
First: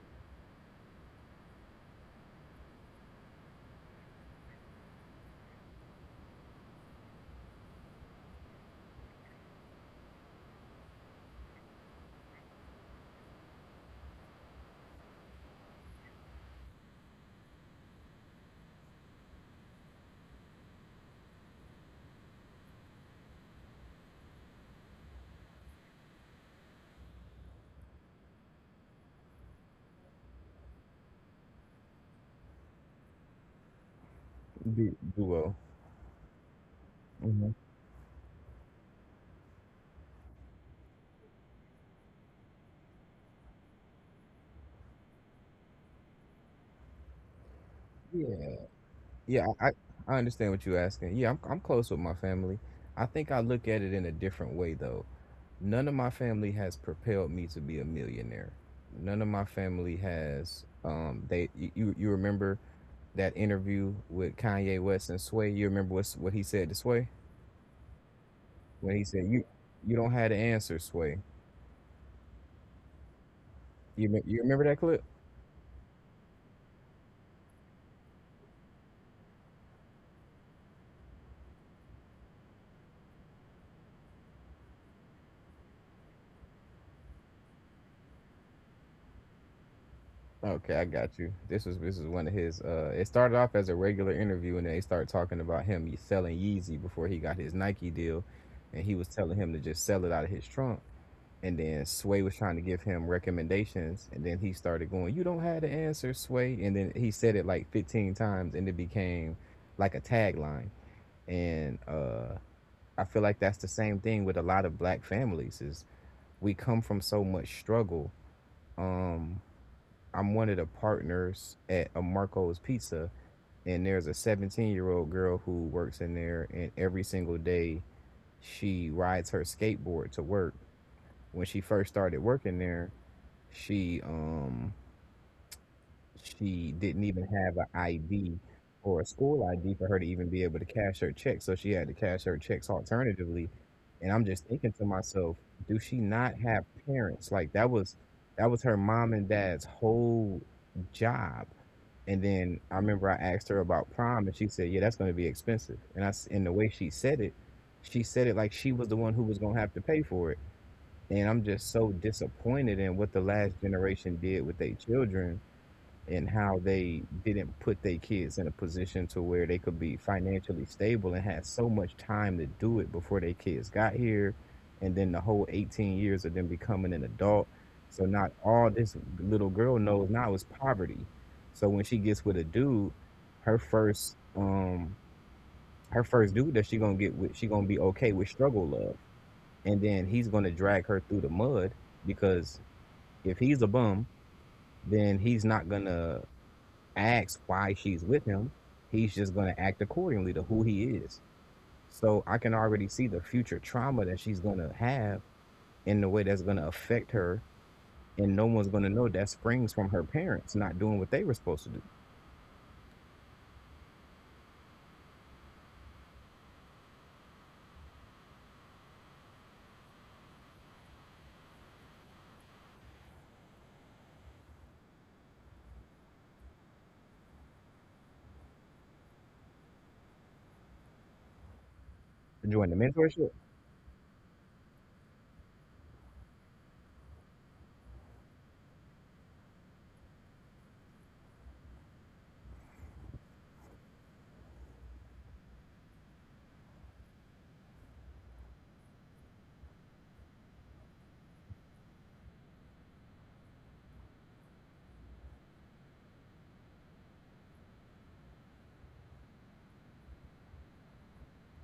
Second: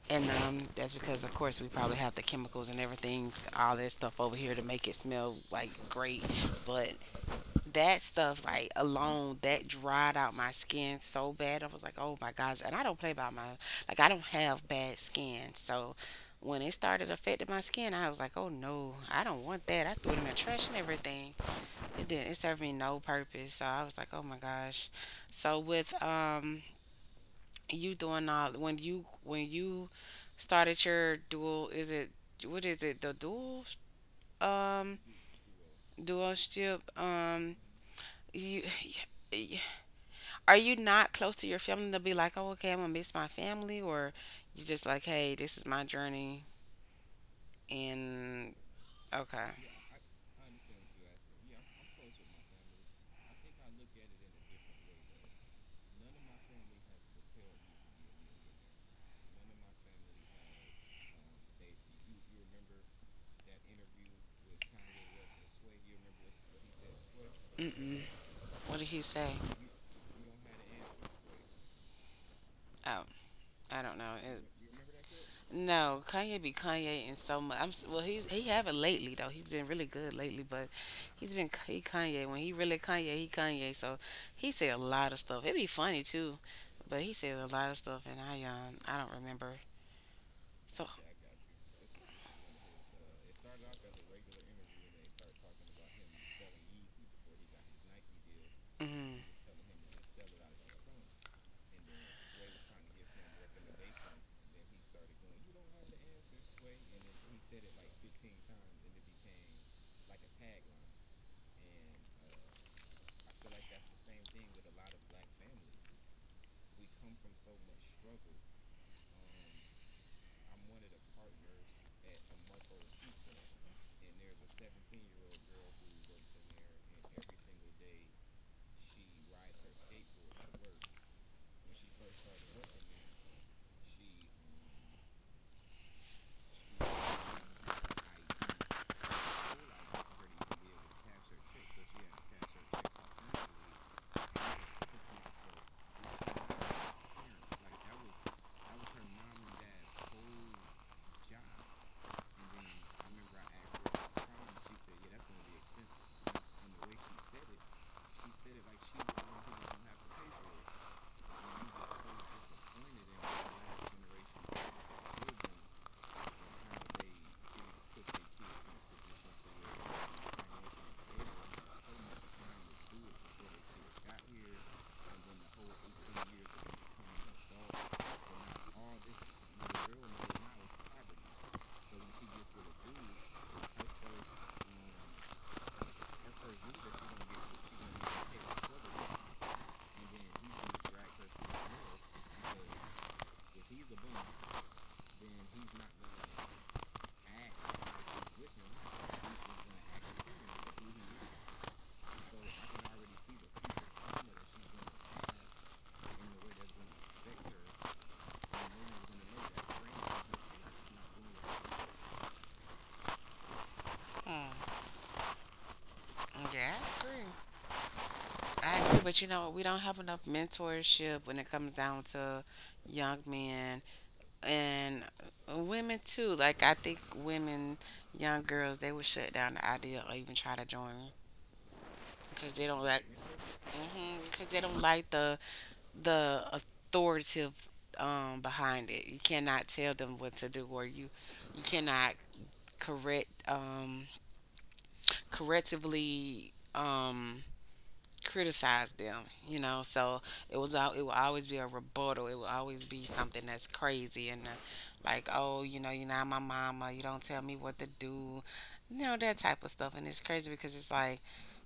Speaker 1: and that's because of course we probably have the chemicals and everything, all that stuff over here to make it smell like great. But that stuff like alone that dried out my skin so bad. I was like, oh my gosh. And I don't play about my like I don't have bad skin. So when it started affecting my skin, I was like, oh no, I don't want that. I threw it in the trash and everything. It didn't it served me no purpose. So I was like, oh my gosh. So with you doing all when you started your dual is it what is it the dual
Speaker 2: Du-
Speaker 1: um
Speaker 2: Duo.
Speaker 1: dual ship
Speaker 2: Hmm.
Speaker 1: you (sighs) are you not close to your family to be like, oh, okay, I'm gonna miss my family, or you just like, hey, this is my journey,
Speaker 2: Yeah.
Speaker 1: and
Speaker 2: Yeah,
Speaker 1: okay,
Speaker 2: I understand what you're asking. Yeah, I'm close with my family. I think I look at it in a different way though. None of my family has propelled me to be a millionaire. None of my family has they you you remember that interview with Kanye West and Sway? You remember what he said to Sway?
Speaker 1: mm-mm. What did
Speaker 2: When
Speaker 1: he
Speaker 2: he said
Speaker 1: say?
Speaker 2: you don't have the answer, Sway.
Speaker 1: Oh, I don't
Speaker 2: You
Speaker 1: know.
Speaker 2: me- you
Speaker 1: It,
Speaker 2: remember that clip?
Speaker 1: no, Kanye be Kanye and so much. Well, he haven't lately though. He's been really good lately, but he's been he Kanye when he really Kanye he Kanye. So he said a lot of stuff. It'd be funny too, but he said a lot of stuff, and I don't remember.
Speaker 2: Okay, I
Speaker 1: So.
Speaker 2: got you. This is one of his. It started off as a regular interview, and then they started talking about him selling Yeezy before he got his Nike deal, and he was
Speaker 1: Mm.
Speaker 2: telling him to just sell it out of his trunk. And then Sway was trying to give him recommendations, and then he started going, "You don't have the answer, Sway." And then he said it like 15 times, and it became like a tagline. And I feel like that's the same thing with a lot of black families: is we come from so much struggle. Um, I'm one of the partners at a Marco's Pizza, and there's a 17-year-old girl who works in there, and every single day she rides her skateboard to work. When she first started working there, she she didn't even have an ID or a school ID for her to even be able to cash her checks, so she had to cash her checks alternatively. And I'm just thinking to myself, do she not have parents? Like that was her mom and dad's whole job. And then I remember I asked her about prom, and she said, "Yeah, that's going to be expensive." And and the way she said it like she was the one who was going to have to pay for it. And I'm just so disappointed in what the last generation did with their children and how they didn't put their kids in a position to where they could be financially stable and had so much time to do it before their kids got here and then the whole 18 years of them becoming an adult. So not all this little girl knows now is poverty. So when she gets with a dude, her first her first dude that she gonna get with, she gonna be okay with struggle love, and then he's gonna drag her through the mud, because if he's a bum, then he's not gonna asked why she's with him, he's just going to act accordingly to who he is. So I can already see the future trauma that she's going to have in the way that's going to affect her. And no one's going to know that springs from her parents not doing what they were supposed to do.
Speaker 1: Mm, yeah, I agree. I agree, but you know, we don't have enough mentorship when it comes down to young men and women too. Like I think women, young girls, they would shut down the idea or even try to join because they
Speaker 2: Join the
Speaker 1: don't like,
Speaker 2: mentorship.
Speaker 1: mm because they don't like the authoritative behind it. You cannot tell them what to do, or you cannot correct correctively criticize them. You know, so it will always be a rebuttal. It will always be something that's crazy and like, oh, you know, you're not my mama. You don't tell me what to do. You know that type of stuff, and it's crazy because it's like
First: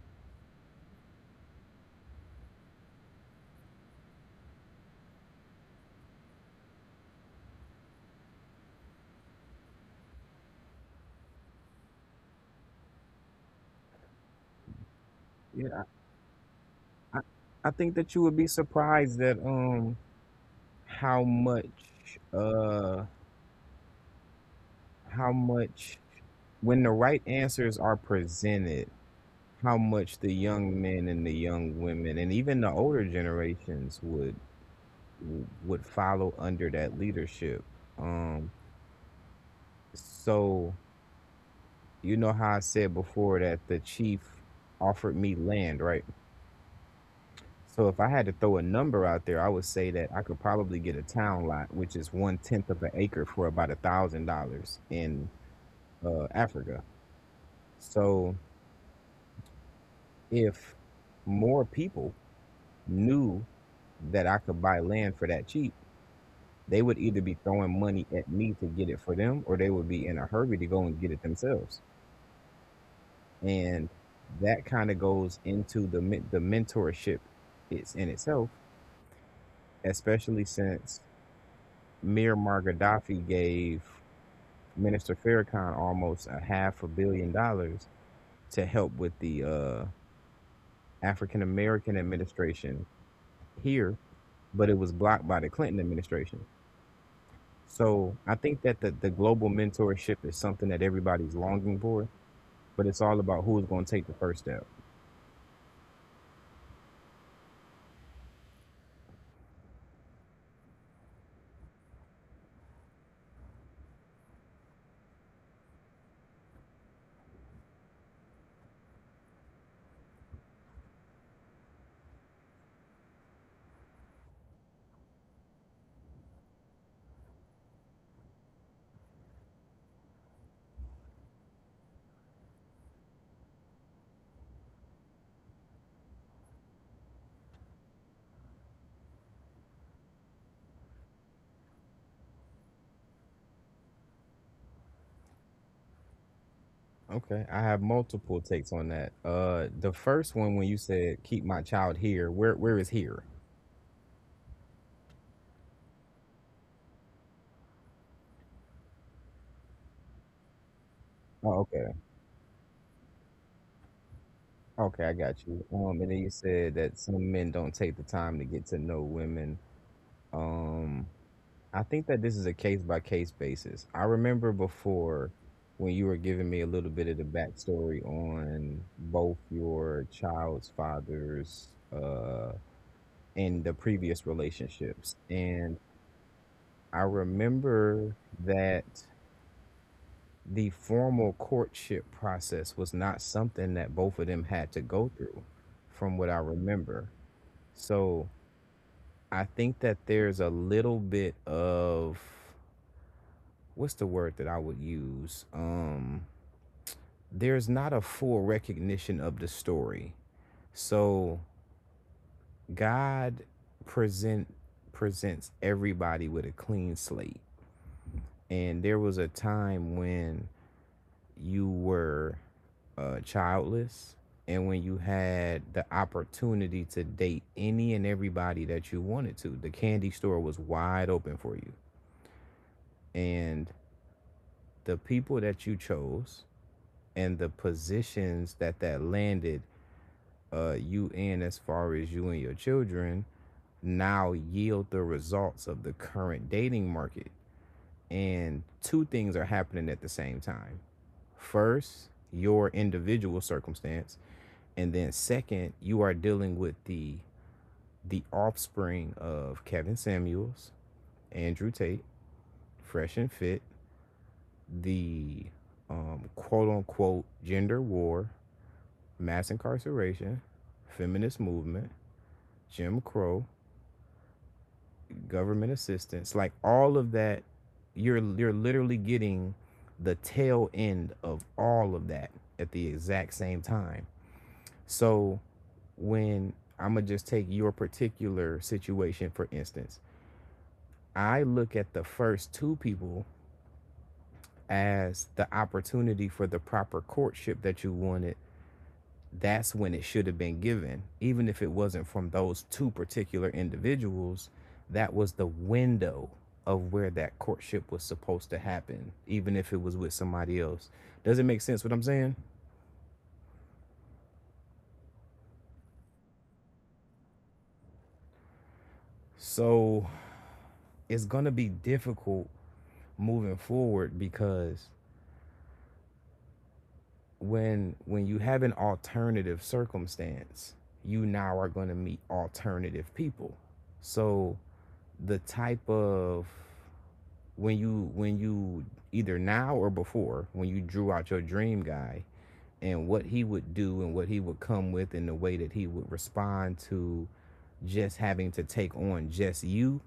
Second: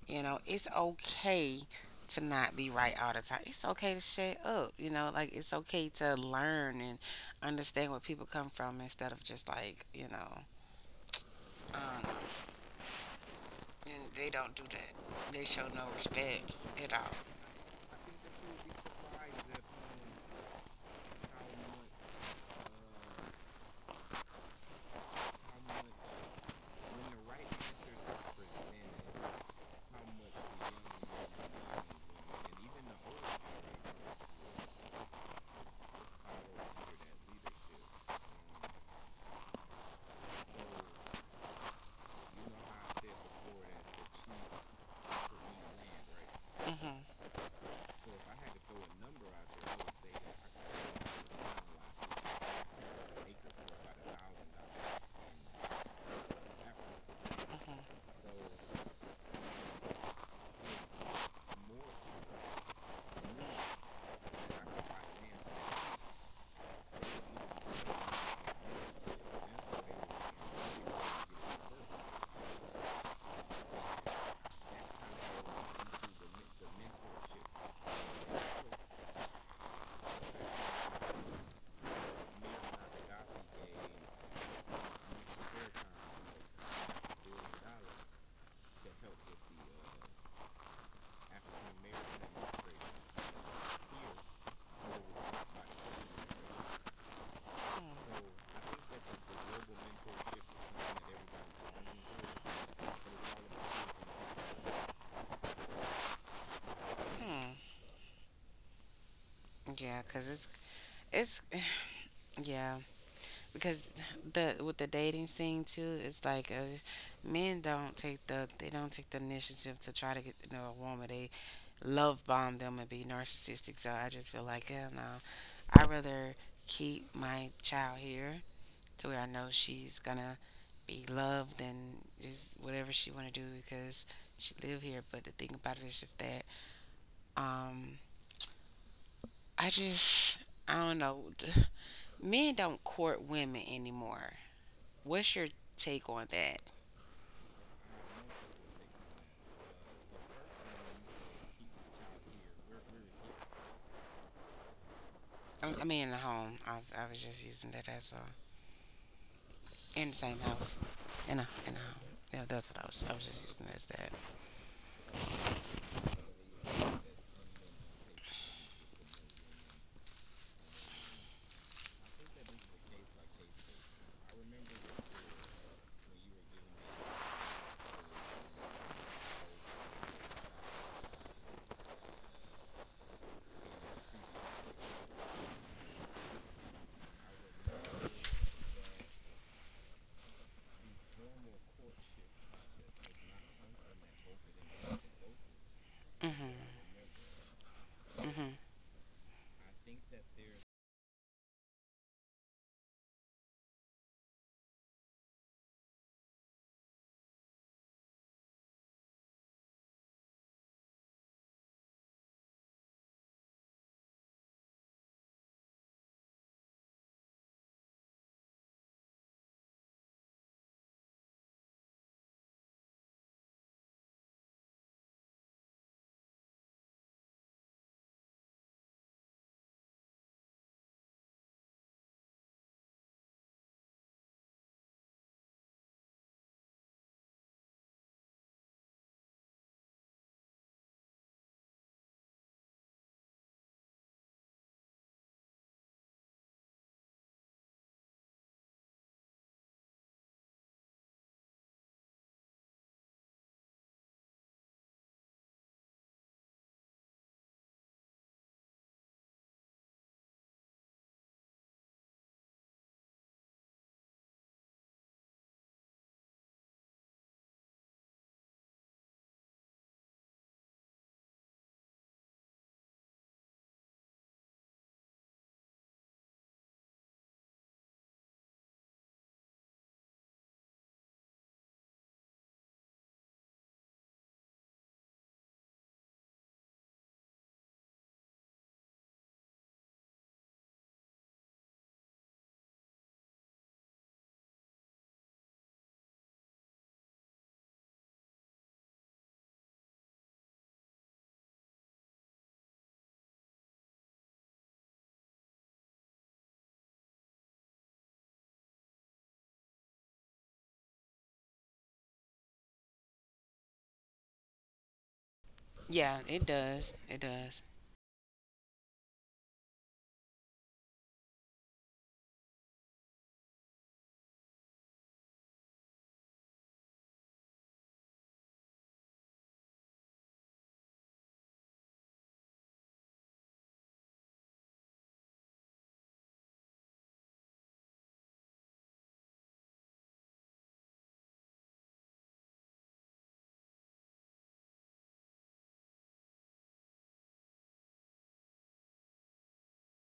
Speaker 1: you know, it's okay to not be right all the time. It's okay to shut up. You know, like it's okay to learn and understand where people come from instead of just like, you know. Um, and they don't do that. They show
Speaker 2: Yeah,
Speaker 1: no respect at all.
Speaker 2: I, I think that you would be surprised that how much uh how much when the right answers are presented, how much the young men and the young women and even the older generations would follow under that leadership. Um, so you know how I said before that the chief offered me land, right? So if I had to throw a number out there, I would say that I could probably get a town lot, which is one tenth of an acre, for about $1,000 in Africa. So if more people knew that I could buy land for that cheap, they would either be throwing money at me to get it for them, or they would be in a hurry to go and get it themselves. And that kind of goes into the mentorship it's in itself, especially since Miramar Gaddafi gave Minister Farrakhan almost a half a billion dollars to help with the African American administration here, but it was blocked by the Clinton administration. So I think that the global mentorship is something that everybody's longing for, but it's all about who's going to take the first step.
Speaker 1: Hmm. Yeah, cause it's yeah. Because the with the dating scene too, it's like men don't take they don't take the initiative to try to get to know a woman. They love bomb them and be narcissistic. So I just feel like hell no, I rather keep my child here to where I know she's gonna be loved and just whatever she want to do because she live here. But the thing about it is just that um I just I don't know. (sighs) Men don't court women anymore. What's your take on that?
Speaker 2: Okay, I have multiple takes on that. The first one, when you said keep my child here, where is here?
Speaker 1: I mean, in the home. I was just using that as a in the same house,
Speaker 2: Oh,
Speaker 1: in a
Speaker 2: okay,
Speaker 1: home. Yeah, that's what I was. I was just using it as that.
Speaker 2: okay, I got you. And then you said that some men don't take the time to get to know women. Um, I think that this is a case by case basis. I remember before when you were giving me a little bit of the backstory on both your child's fathers, uh, in the previous relationships. And I remember that the formal courtship process was not something that both of them had to go through, from what I
Speaker 1: Mhm.
Speaker 2: remember. So
Speaker 1: Mhm.
Speaker 2: I think that there's a little bit of what's the word that I would use? There's not a full recognition of the story. So God present presents everybody with a clean slate. And there was a time when you were childless, and when you had the opportunity to date any and everybody that you wanted to. The candy store was wide open for you. And the people that you chose and the positions that that landed you in as far as you and your children now yield the results of the current dating market. And two things are happening at the same time. First, your individual circumstance, and then second, you are dealing with the offspring of Kevin Samuels, Andrew Tate, Fresh and Fit, the quote unquote gender war, mass incarceration, feminist movement, Jim Crow, government assistance, like all of that. You're literally getting the tail end of all of that at the exact same time. So when, I'm going to just take your particular situation, for instance, I look at the first two people as the opportunity for the proper courtship that you wanted. That's when it should have been given. Even if it wasn't from those two particular individuals, that was the window of where that courtship was supposed to happen, even if it was with somebody else. Does it make sense what I'm saying?
Speaker 1: Yeah, it does. It does.
Speaker 2: So it's going to be difficult moving forward, because when you have an alternative circumstance, you now are going to meet alternative people. So the type of when you either now or before when you drew out your dream guy and what he would do and what he would come with and the way that he would respond to just having to take on just you,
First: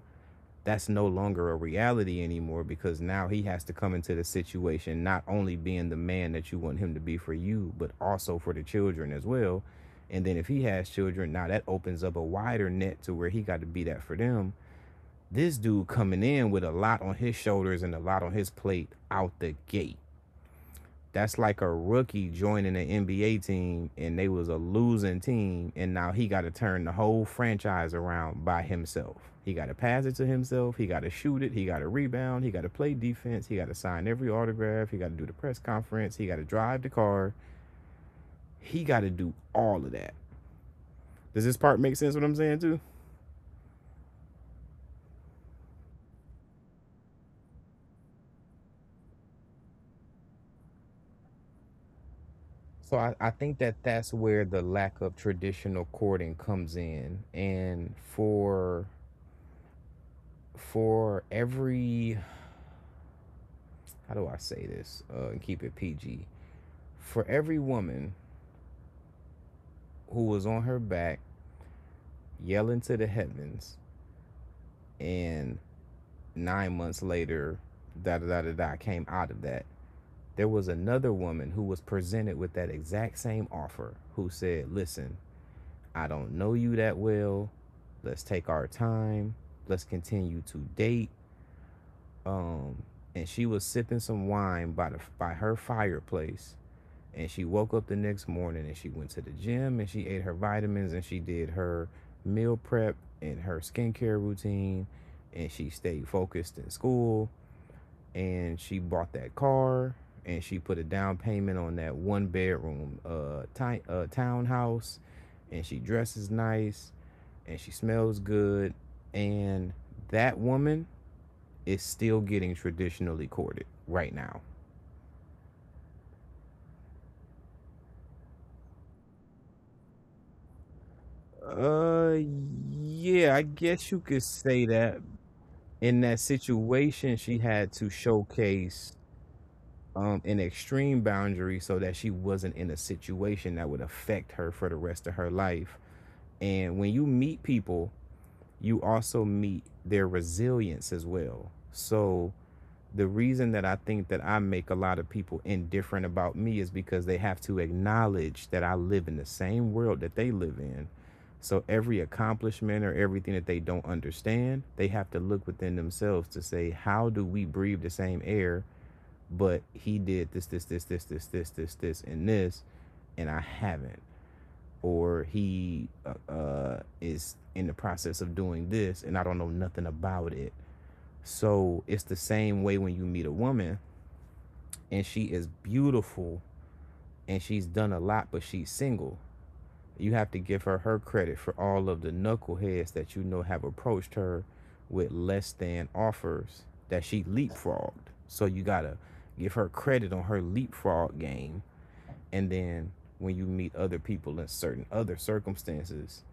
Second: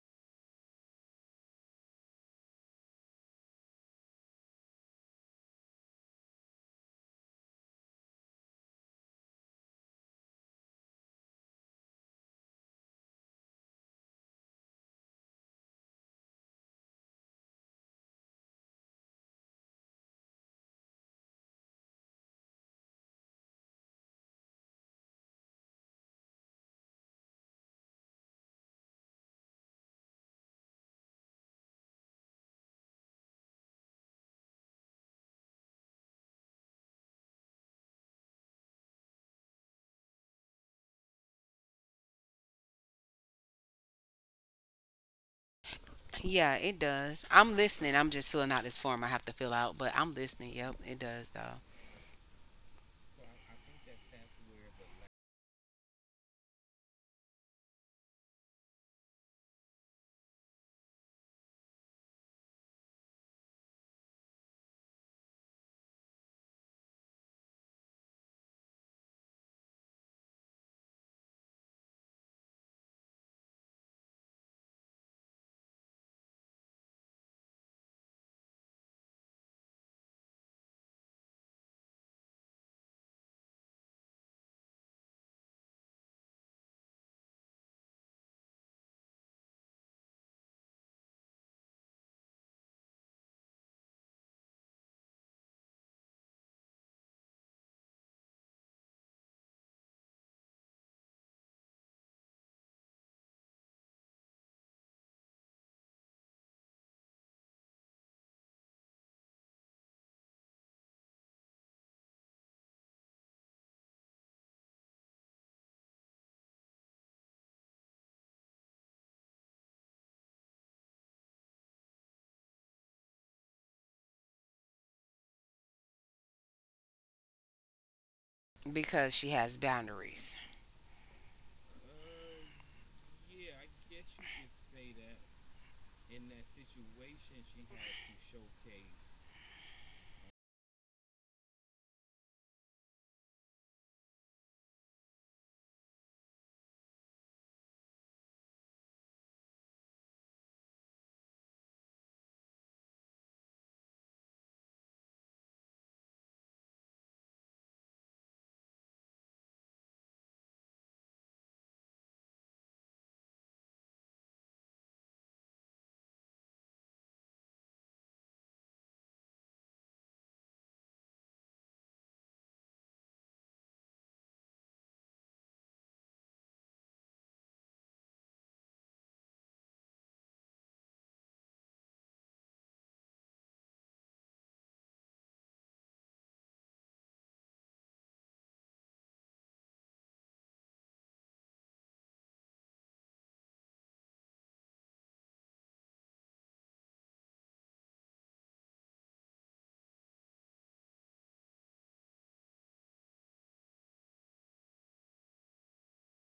Speaker 2: that's no longer a reality anymore, because now he has to come into the situation not only being the man that you want him to be for you, but also for the children as well. And then if he has children, now that opens up a wider net to where he got to be that for them. This dude coming in with a lot on his shoulders and a lot on his plate out the gate. That's like a rookie joining an NBA team and they was a losing team and now he got to turn the whole franchise around by himself. He got to pass it to himself, he got to shoot it, he got to rebound, he got to play defense, he got to sign every autograph, he got to do the press conference, he got to drive the car. He got to do all of that. Does this part make sense what I'm saying too?
Speaker 1: Yeah, it does. I'm listening. I'm just filling out this form I have to fill out, but I'm listening. Yep, it does though
Speaker 2: So I think that that's where the lack of traditional courting comes in. And for every, how do I say this and keep it PG? For every woman who was on her back yelling to the heavens, and 9 months later, da da da da da came out of that. There was another woman who was presented with that exact same offer who said, "Listen, I don't know you that well. Let's take our time. Let's continue to date." Um, and she was sipping some wine by the by her fireplace. And she woke up the next morning and she went to the gym and she ate her vitamins and she did her meal prep and her skincare routine, and she stayed focused in school, and she bought that car, and she put a down payment on that one bedroom townhouse, and she dresses nice and she smells good, and that woman is still getting traditionally courted right now.
Speaker 1: because she has boundaries.
Speaker 2: Uh, yeah, I guess you could say that. In that situation, she had to showcase an extreme boundary so that she wasn't in a situation that would affect her for the rest of her life. And when you meet people, you also meet their resilience as well. So the reason that I think that I make a lot of people indifferent about me is because they have to acknowledge that I live in the same world that they live in. So every accomplishment or everything that they don't understand, they have to look within themselves to say, how do we breathe the same air? But he did this, this, this, this, this, this, this, this, and this, and I haven't. Or he is in the process of doing this, and I don't know nothing about it. So it's the same way when you meet a woman and she is beautiful and she's done a lot, but she's single. You have to give her her credit for all of the knuckleheads that you know have approached her with less than offers that she leapfrogged. So you gotta give her credit on her leapfrog game. And then when you meet other people in certain other circumstances,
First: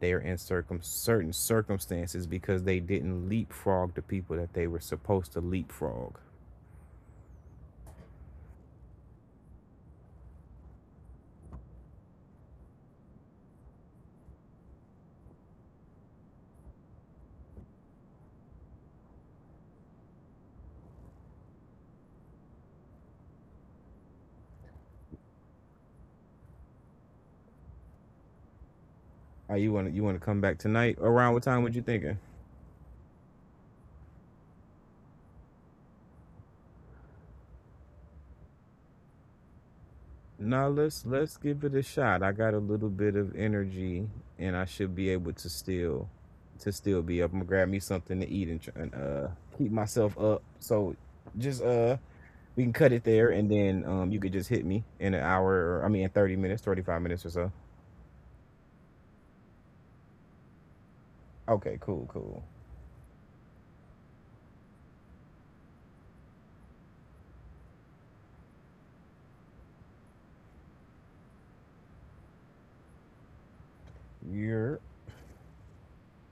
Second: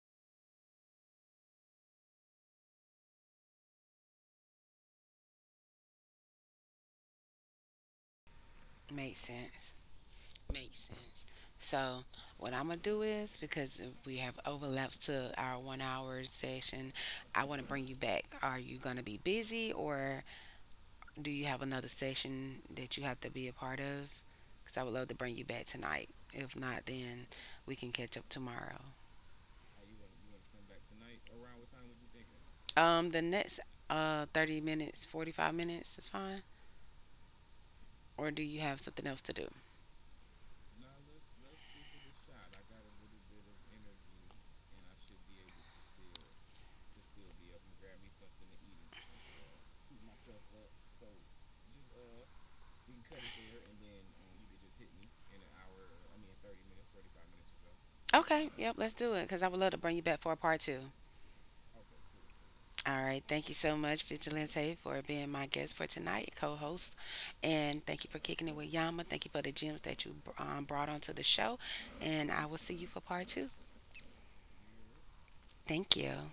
Speaker 2: they are in certain circumstances because they didn't leapfrog the people that they were supposed to leapfrog.
Speaker 1: Makes sense. Makes sense. So what I'm gonna do is because we have overlaps to our 1 hour session, I want to bring you back. Are you gonna be busy or do you have another session that you have to be a part of? Because I would love to bring you back tonight. If not, then we can catch up tomorrow.
Speaker 2: Are you want to You want to come back tonight? Around what time were you thinking?
Speaker 1: The next 30 minutes, 45 minutes is fine. Or do you have something else to do?
Speaker 2: Now let's give it a shot. I got a little bit of energy, and I should be able to still be up. I'm gonna grab me something to eat, and keep myself up. So just we can cut it there, and then you could just hit me in an hour, or I mean in 30 minutes, 35 minutes or so.
Speaker 1: Okay, yep, let's do it because I would love to bring you back for a part two.
Speaker 2: Okay, cool, cool.
Speaker 1: All right. Thank you so much, Vigilante, for being my guest for tonight, co host. And thank you for kicking it with Yama. Thank you for the gems that you brought onto the show. And I will see you for part two.
Speaker 2: You're
Speaker 1: Thank you.